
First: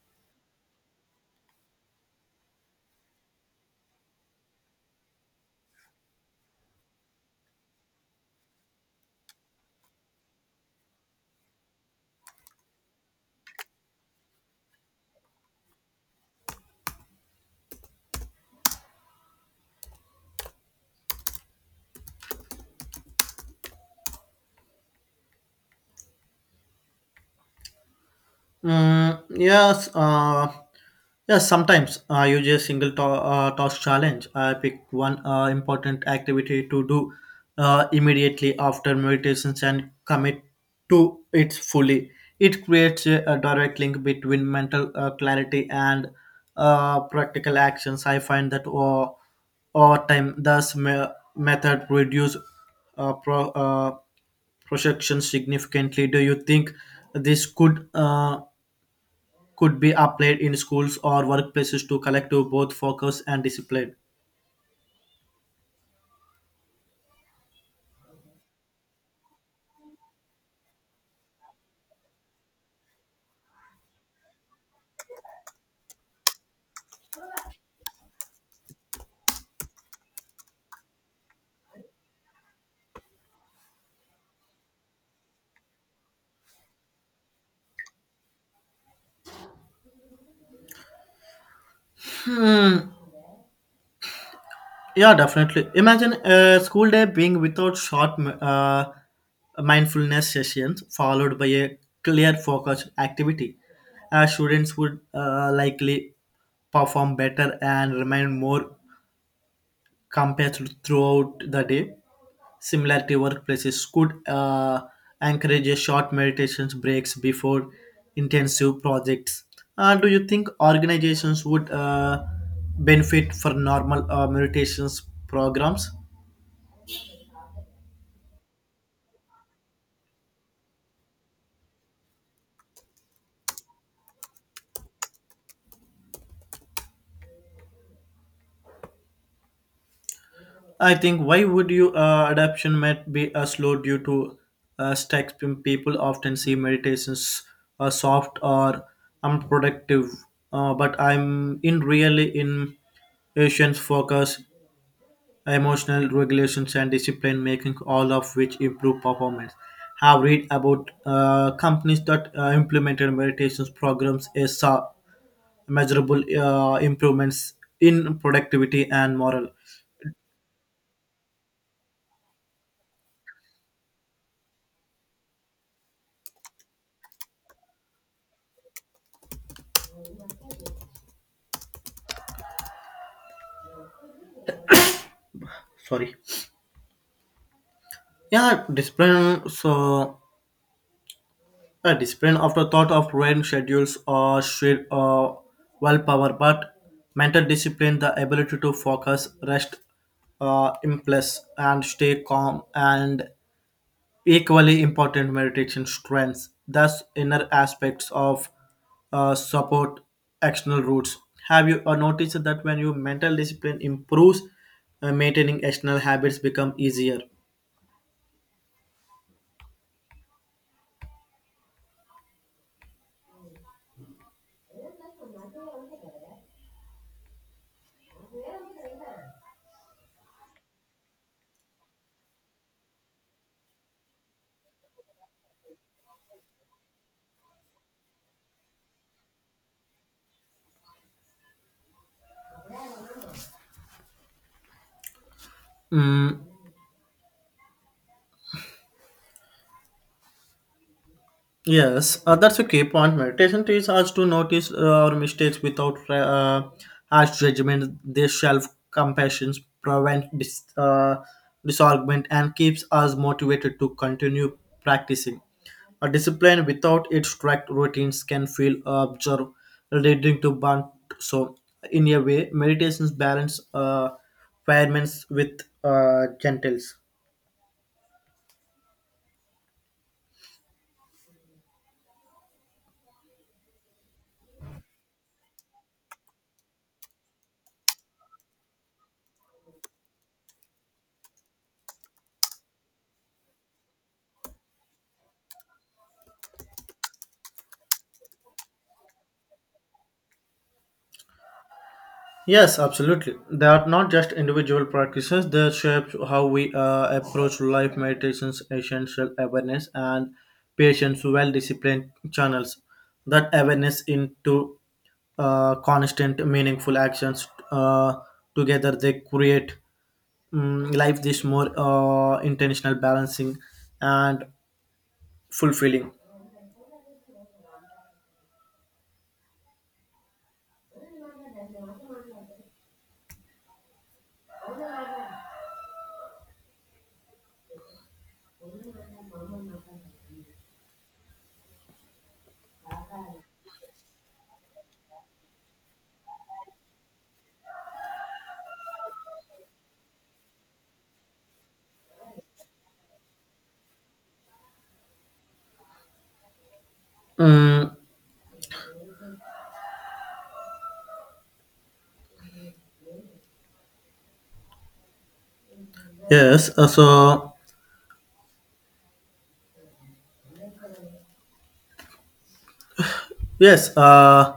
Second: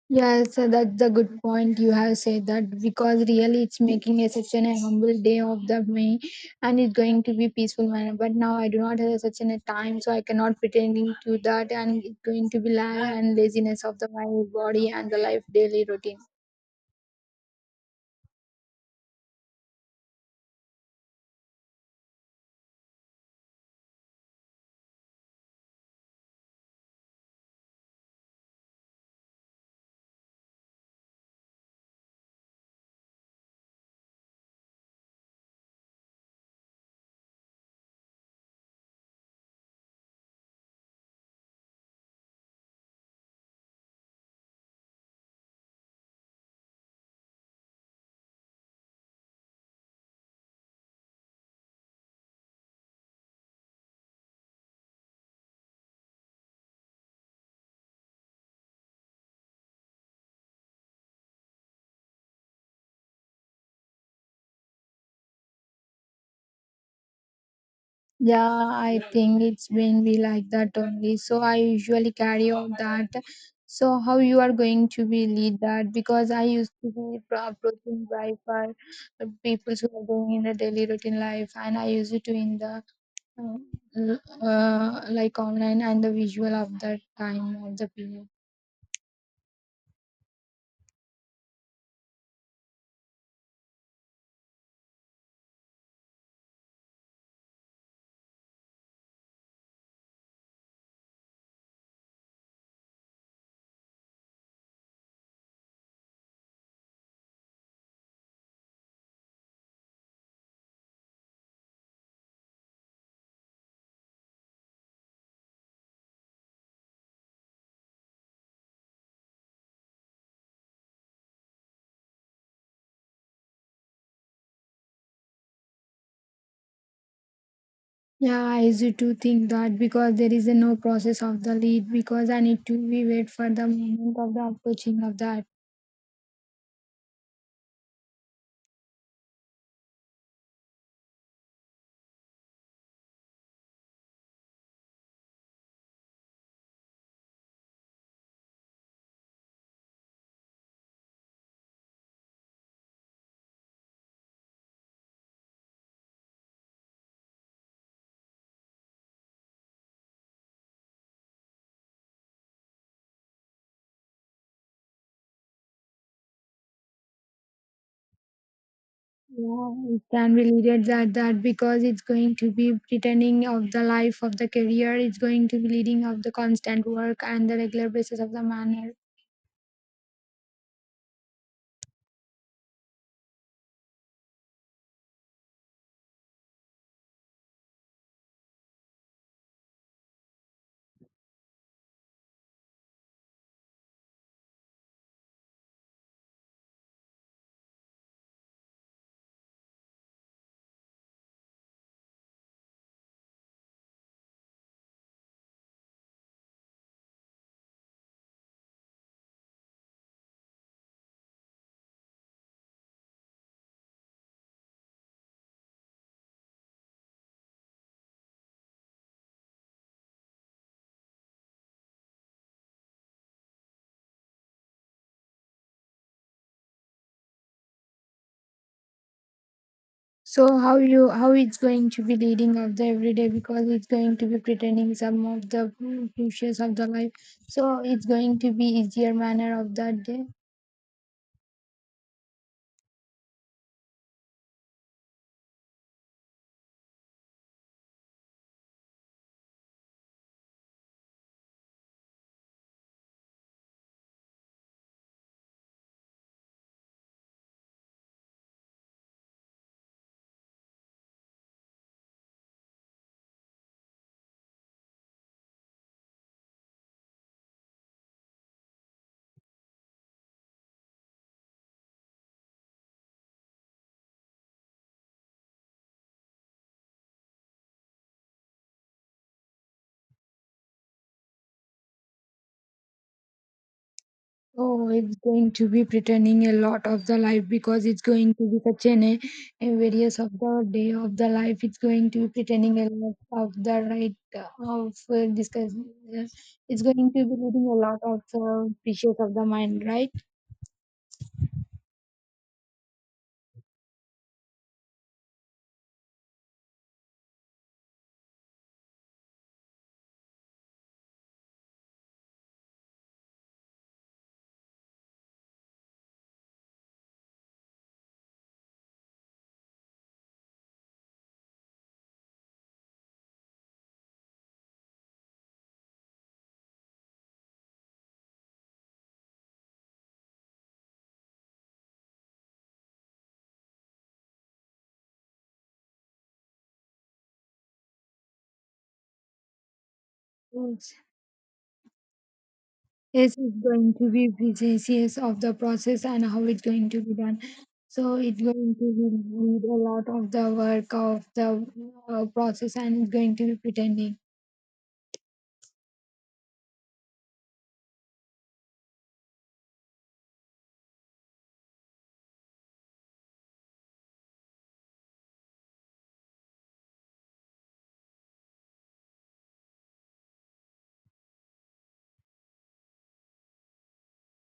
[SPEAKER 2] Yes, that's a good point you have said that because really it's making a such an humble day of the May, and it's going to be peaceful manner. But now I do not have such an a time, so I cannot pretending to that and it's going to be la- and laziness of the my body and the life daily routine.
[SPEAKER 1] Mm, yes, yes. Sometimes I use a task challenge. I pick one important activity to do immediately after meditations and commit to it fully. It creates a direct link between mental clarity and practical actions. I find that over time, thus method reduce uh, pro- uh, projections significantly. Do you think this could? Could be applied in schools or workplaces to collective both focus and discipline.
[SPEAKER 2] Yeah, I think it's when we like that only. So I usually carry out that. So how you are going to be lead that? Because I used to be approaching right for people who are going in the daily routine life, and I used to in the like online and the visual of that time of the period.
[SPEAKER 1] Hmm. Yeah, definitely. Imagine a school day being without short mindfulness sessions followed by a clear focus activity. Students would likely perform better and remain more compared throughout the day. Similarity workplaces could encourage a short meditations breaks before intensive projects. Do you think organizations would benefit for normal meditations programs?
[SPEAKER 2] Yeah, I used to think that because there is a no process of the lead because I need to be wait for the moment of the approaching of that.
[SPEAKER 1] I think why would you adoption might be slow due to stacks people often see meditations soft or unproductive but I'm in really in Asians focus emotional regulations and discipline making all of which improve performance have read about companies that implemented meditations programs and saw measurable improvements in productivity and moral
[SPEAKER 2] Yeah, it can be leaded that because it's going to be pretending of the life of the career. It's going to be leading of the constant work and the regular basis of the manner.
[SPEAKER 1] sorry yeah discipline so discipline after thought of rain schedules or shared willpower but mental discipline the ability to focus rest impress, and stay calm and Equally important, meditation strengths thus inner aspects of support external roots. Have you noticed that when your mental discipline improves, maintaining external habits become easier?
[SPEAKER 2] So how it's going to be leading of the everyday because it's going to be pretending some of the issues of the life. So it's going to be easier manner of that day.
[SPEAKER 1] Mm, yes, that's a key point. Meditation teaches us to notice our mistakes without harsh judgment. This self compassion prevents disargument and keeps us motivated to continue practicing. A discipline without its strict routines can feel observed, leading to burnt. So, in a way, meditations balance firemen with gentles.
[SPEAKER 2] Oh, it's going to be pretending a lot of the life because it's going to be such an a various of the day of the life. It's going to be pretending a lot of the right of discussion. It's going to be leading a lot of the precious of the mind, right?
[SPEAKER 1] Yes, absolutely. They are not just individual practices, they shape how we approach life, meditations, essential awareness, and patience, well disciplined channels that awareness into constant, meaningful actions. Together, they create mm life this more intentional, balancing, and fulfilling.
[SPEAKER 2] Yes, yes, it's going to be precious of the process and how it's going to be done. So it's going to be need a lot of the work of the process and it's going to be pretending.
[SPEAKER 1] Mm, yes, so yes,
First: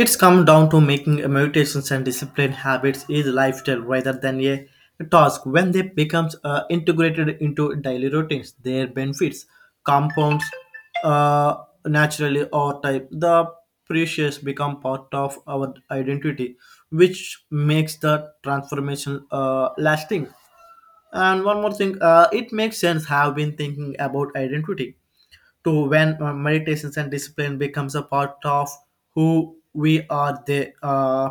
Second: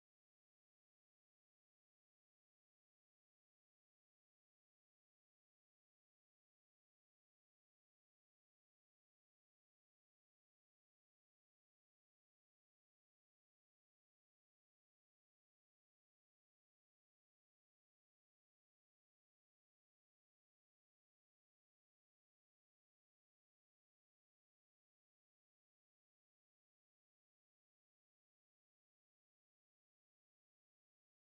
[SPEAKER 1] it's come down to making mutations and discipline habits is lifestyle rather than a task. When they becomes integrated into daily routines, their benefits compounds uh, naturally or type. The precious become part of our identity, which makes the transformation lasting. And one more thing, it makes sense. Have been thinking about identity to when meditations and discipline becomes a part of who we are they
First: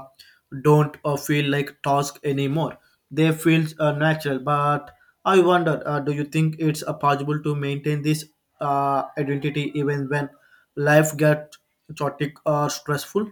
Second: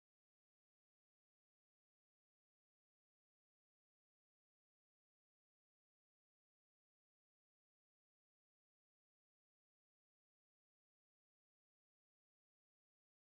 [SPEAKER 1] don't feel like task anymore they feel natural but I wonder do you think it's possible to maintain this identity even when life gets chaotic or stressful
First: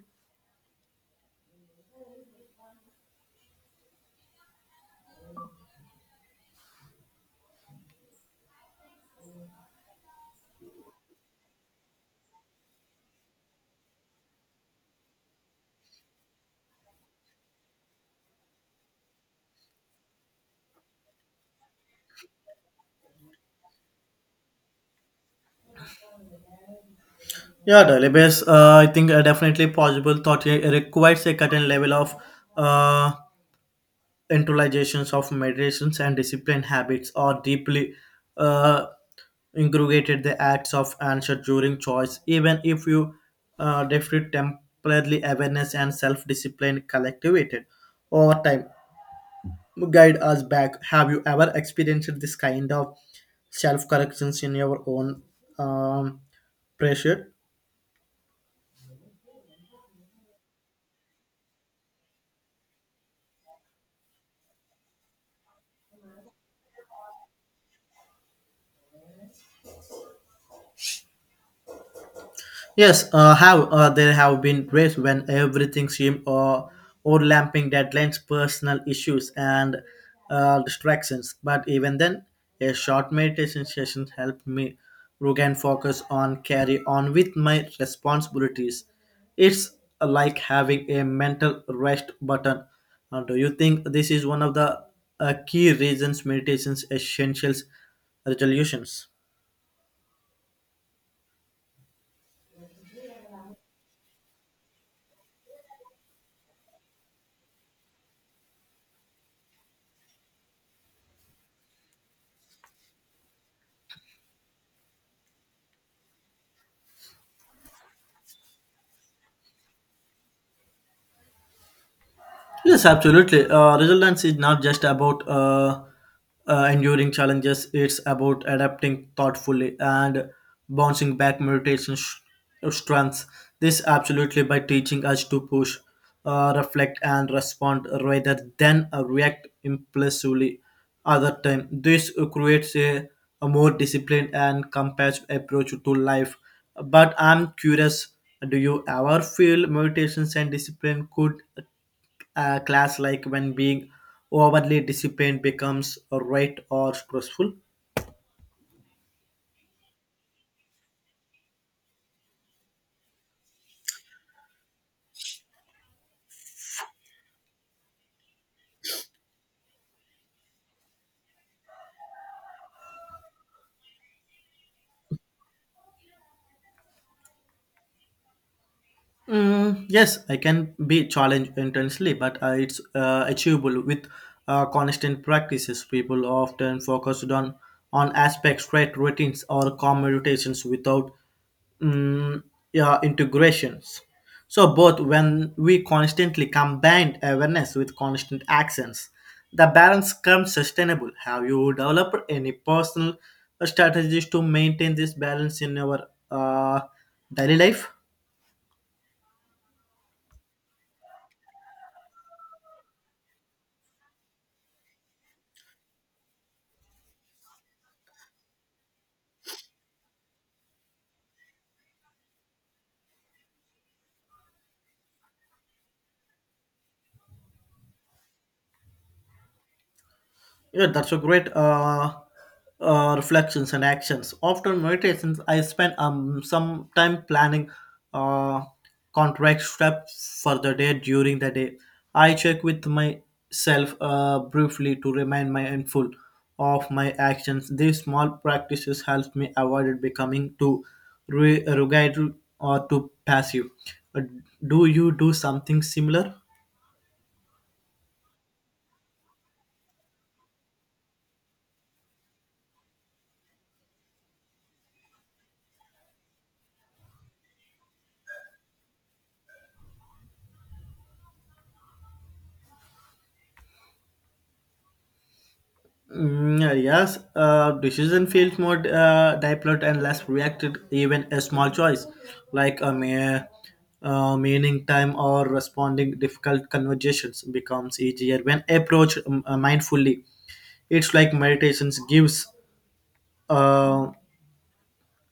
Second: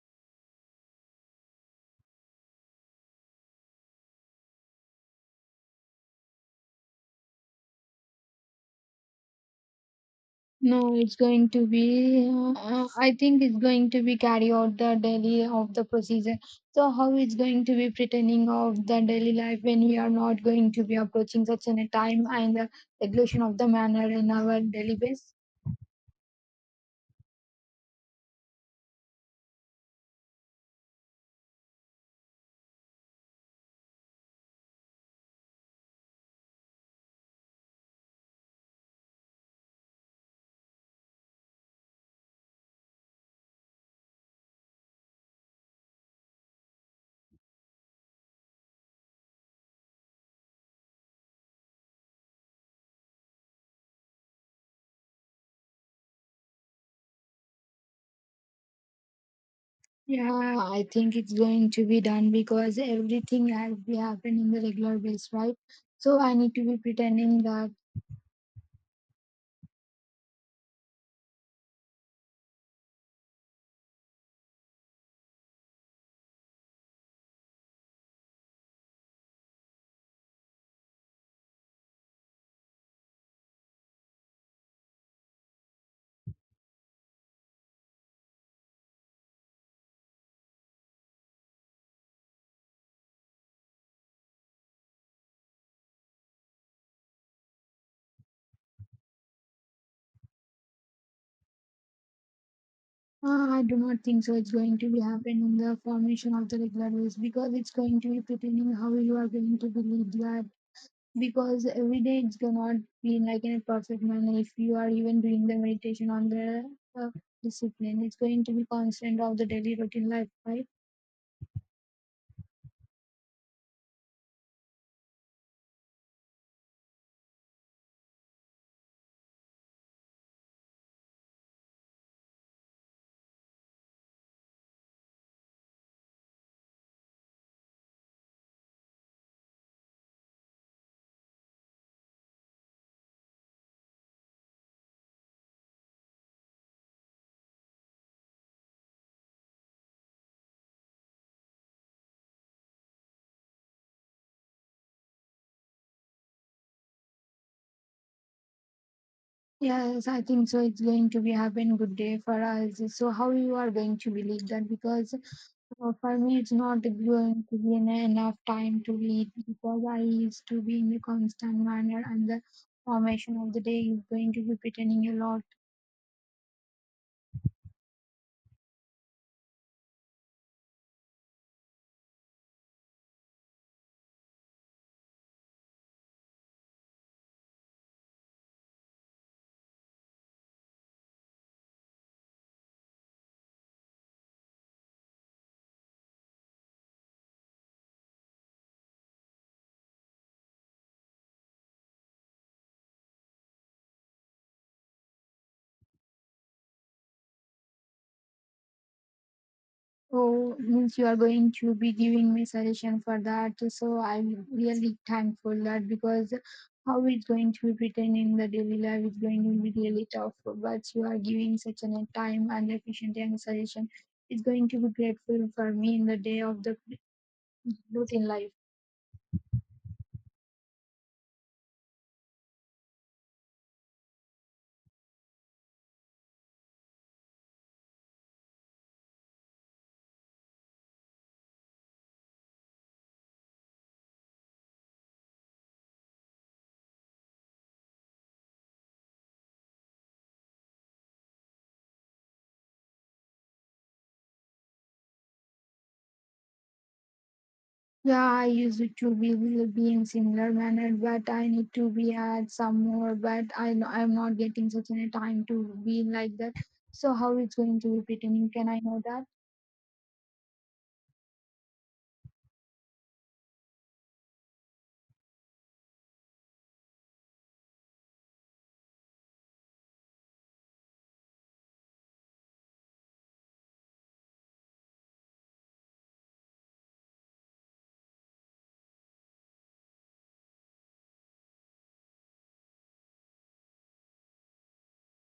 [SPEAKER 2] No, it's going to be. I think it's going to be carry out the daily of the procedure. So how it's going to be pretending of the daily life when we are not going to be approaching such an a time and the regulation of the manner in our daily base?
[SPEAKER 1] yeah, daily base. I think definitely possible. Thought it requires a certain level of uh, internalizations of meditations and discipline habits are deeply uh, inculcated the acts of answer during choice even if you defeat temporarily awareness and self-discipline collectivated over time guide us back have you ever experienced this kind of self-corrections in your own um, pressure
[SPEAKER 2] Yeah, I think it's going to be done because everything has be happen in the regular base, right? So I need to be pretending that.
[SPEAKER 1] Yes, have there have been days when everything seemed overlapping deadlines, personal issues, and distractions. But even then, a short meditation session helped me regain focus on carry on with my responsibilities. It's like having a mental rest button. Do you think this is one of the key reasons meditation's essential resolutions?
[SPEAKER 2] I do not think so. It's going to be happen in the formation of the regular rules because it's going to be pertaining how you are going to believe that. Because every day it's cannot be like in a perfect manner. If you are even doing the meditation on the uh, discipline, it's going to be constant of the daily routine life, right?
[SPEAKER 1] Yes, absolutely. Resilience is not just about enduring challenges, it's about adapting thoughtfully and bouncing back strengths. This absolutely by teaching us to push, reflect, and respond rather than react impulsively. Other time, this creates a more disciplined and compassionate approach to life. But I'm curious, do you ever feel meditations and discipline could class like when being overly disciplined becomes right or stressful
[SPEAKER 2] Yes, I think so. It's going to be happen good day for us. So how you are going to believe that? Because for me, it's not going to be enough time to read because I used to be in the constant manner and the formation of the day is going to be pretending a lot.
[SPEAKER 1] Mm, yes, I can be challenged intensely, but it's achievable with constant practices. People often focused on aspects, right, routines, or commutations without mm, yeah, integrations. So both when we constantly combine awareness with constant actions, the balance comes sustainable. Have you developed any personal strategies to maintain this balance in your daily life?
[SPEAKER 2] Oh, means you are going to be giving me suggestion for that. So I'm really thankful that because how it's going to be written in the daily life is going to be really tough. But you are giving such an time and efficient and suggestion. It's going to be grateful for me in the day of the routine life.
[SPEAKER 1] Yeah, that's a great reflections and actions. After meditations, I spend some time planning uh contract steps for the day during the day. I check with myself briefly to remind my mindful of my actions. These small practices help me avoid becoming too rugged or too passive. Uh, Do you do something similar?
[SPEAKER 2] Yeah, I used it to be will be in similar manner, but I need to be at some more. But I know I'm not getting such a time to be like that. So how it's going to be pretending? Can I know that?
[SPEAKER 1] Mm, yeah, yes, decision feels more deliberate and less reacted. Even a small choice, like a mere meaning time or responding difficult conversations, becomes easier when approached mindfully. It's like meditations gives uh,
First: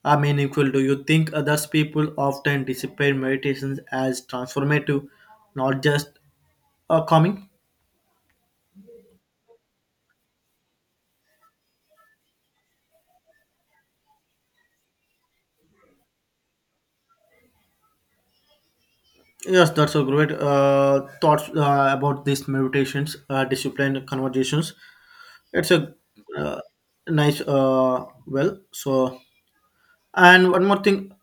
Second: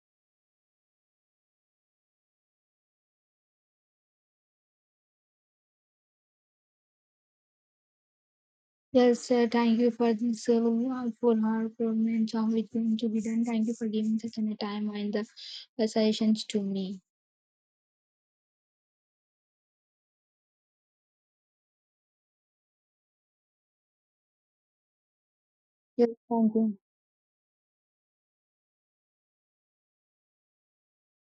[SPEAKER 1] are meaningful. Do you think others people often disappear meditations as transformative, not just calming?
[SPEAKER 2] Yes, thank you for this full hour program job which going to be done. Thank you for giving such a time and the suggestions to me.
[SPEAKER 1] Yes, that's a great thoughts about these meditations, disciplined conversations. It's a
[SPEAKER 2] Yes, thank
[SPEAKER 1] uh,
[SPEAKER 2] you.
[SPEAKER 1] nice, well, so. And one more thing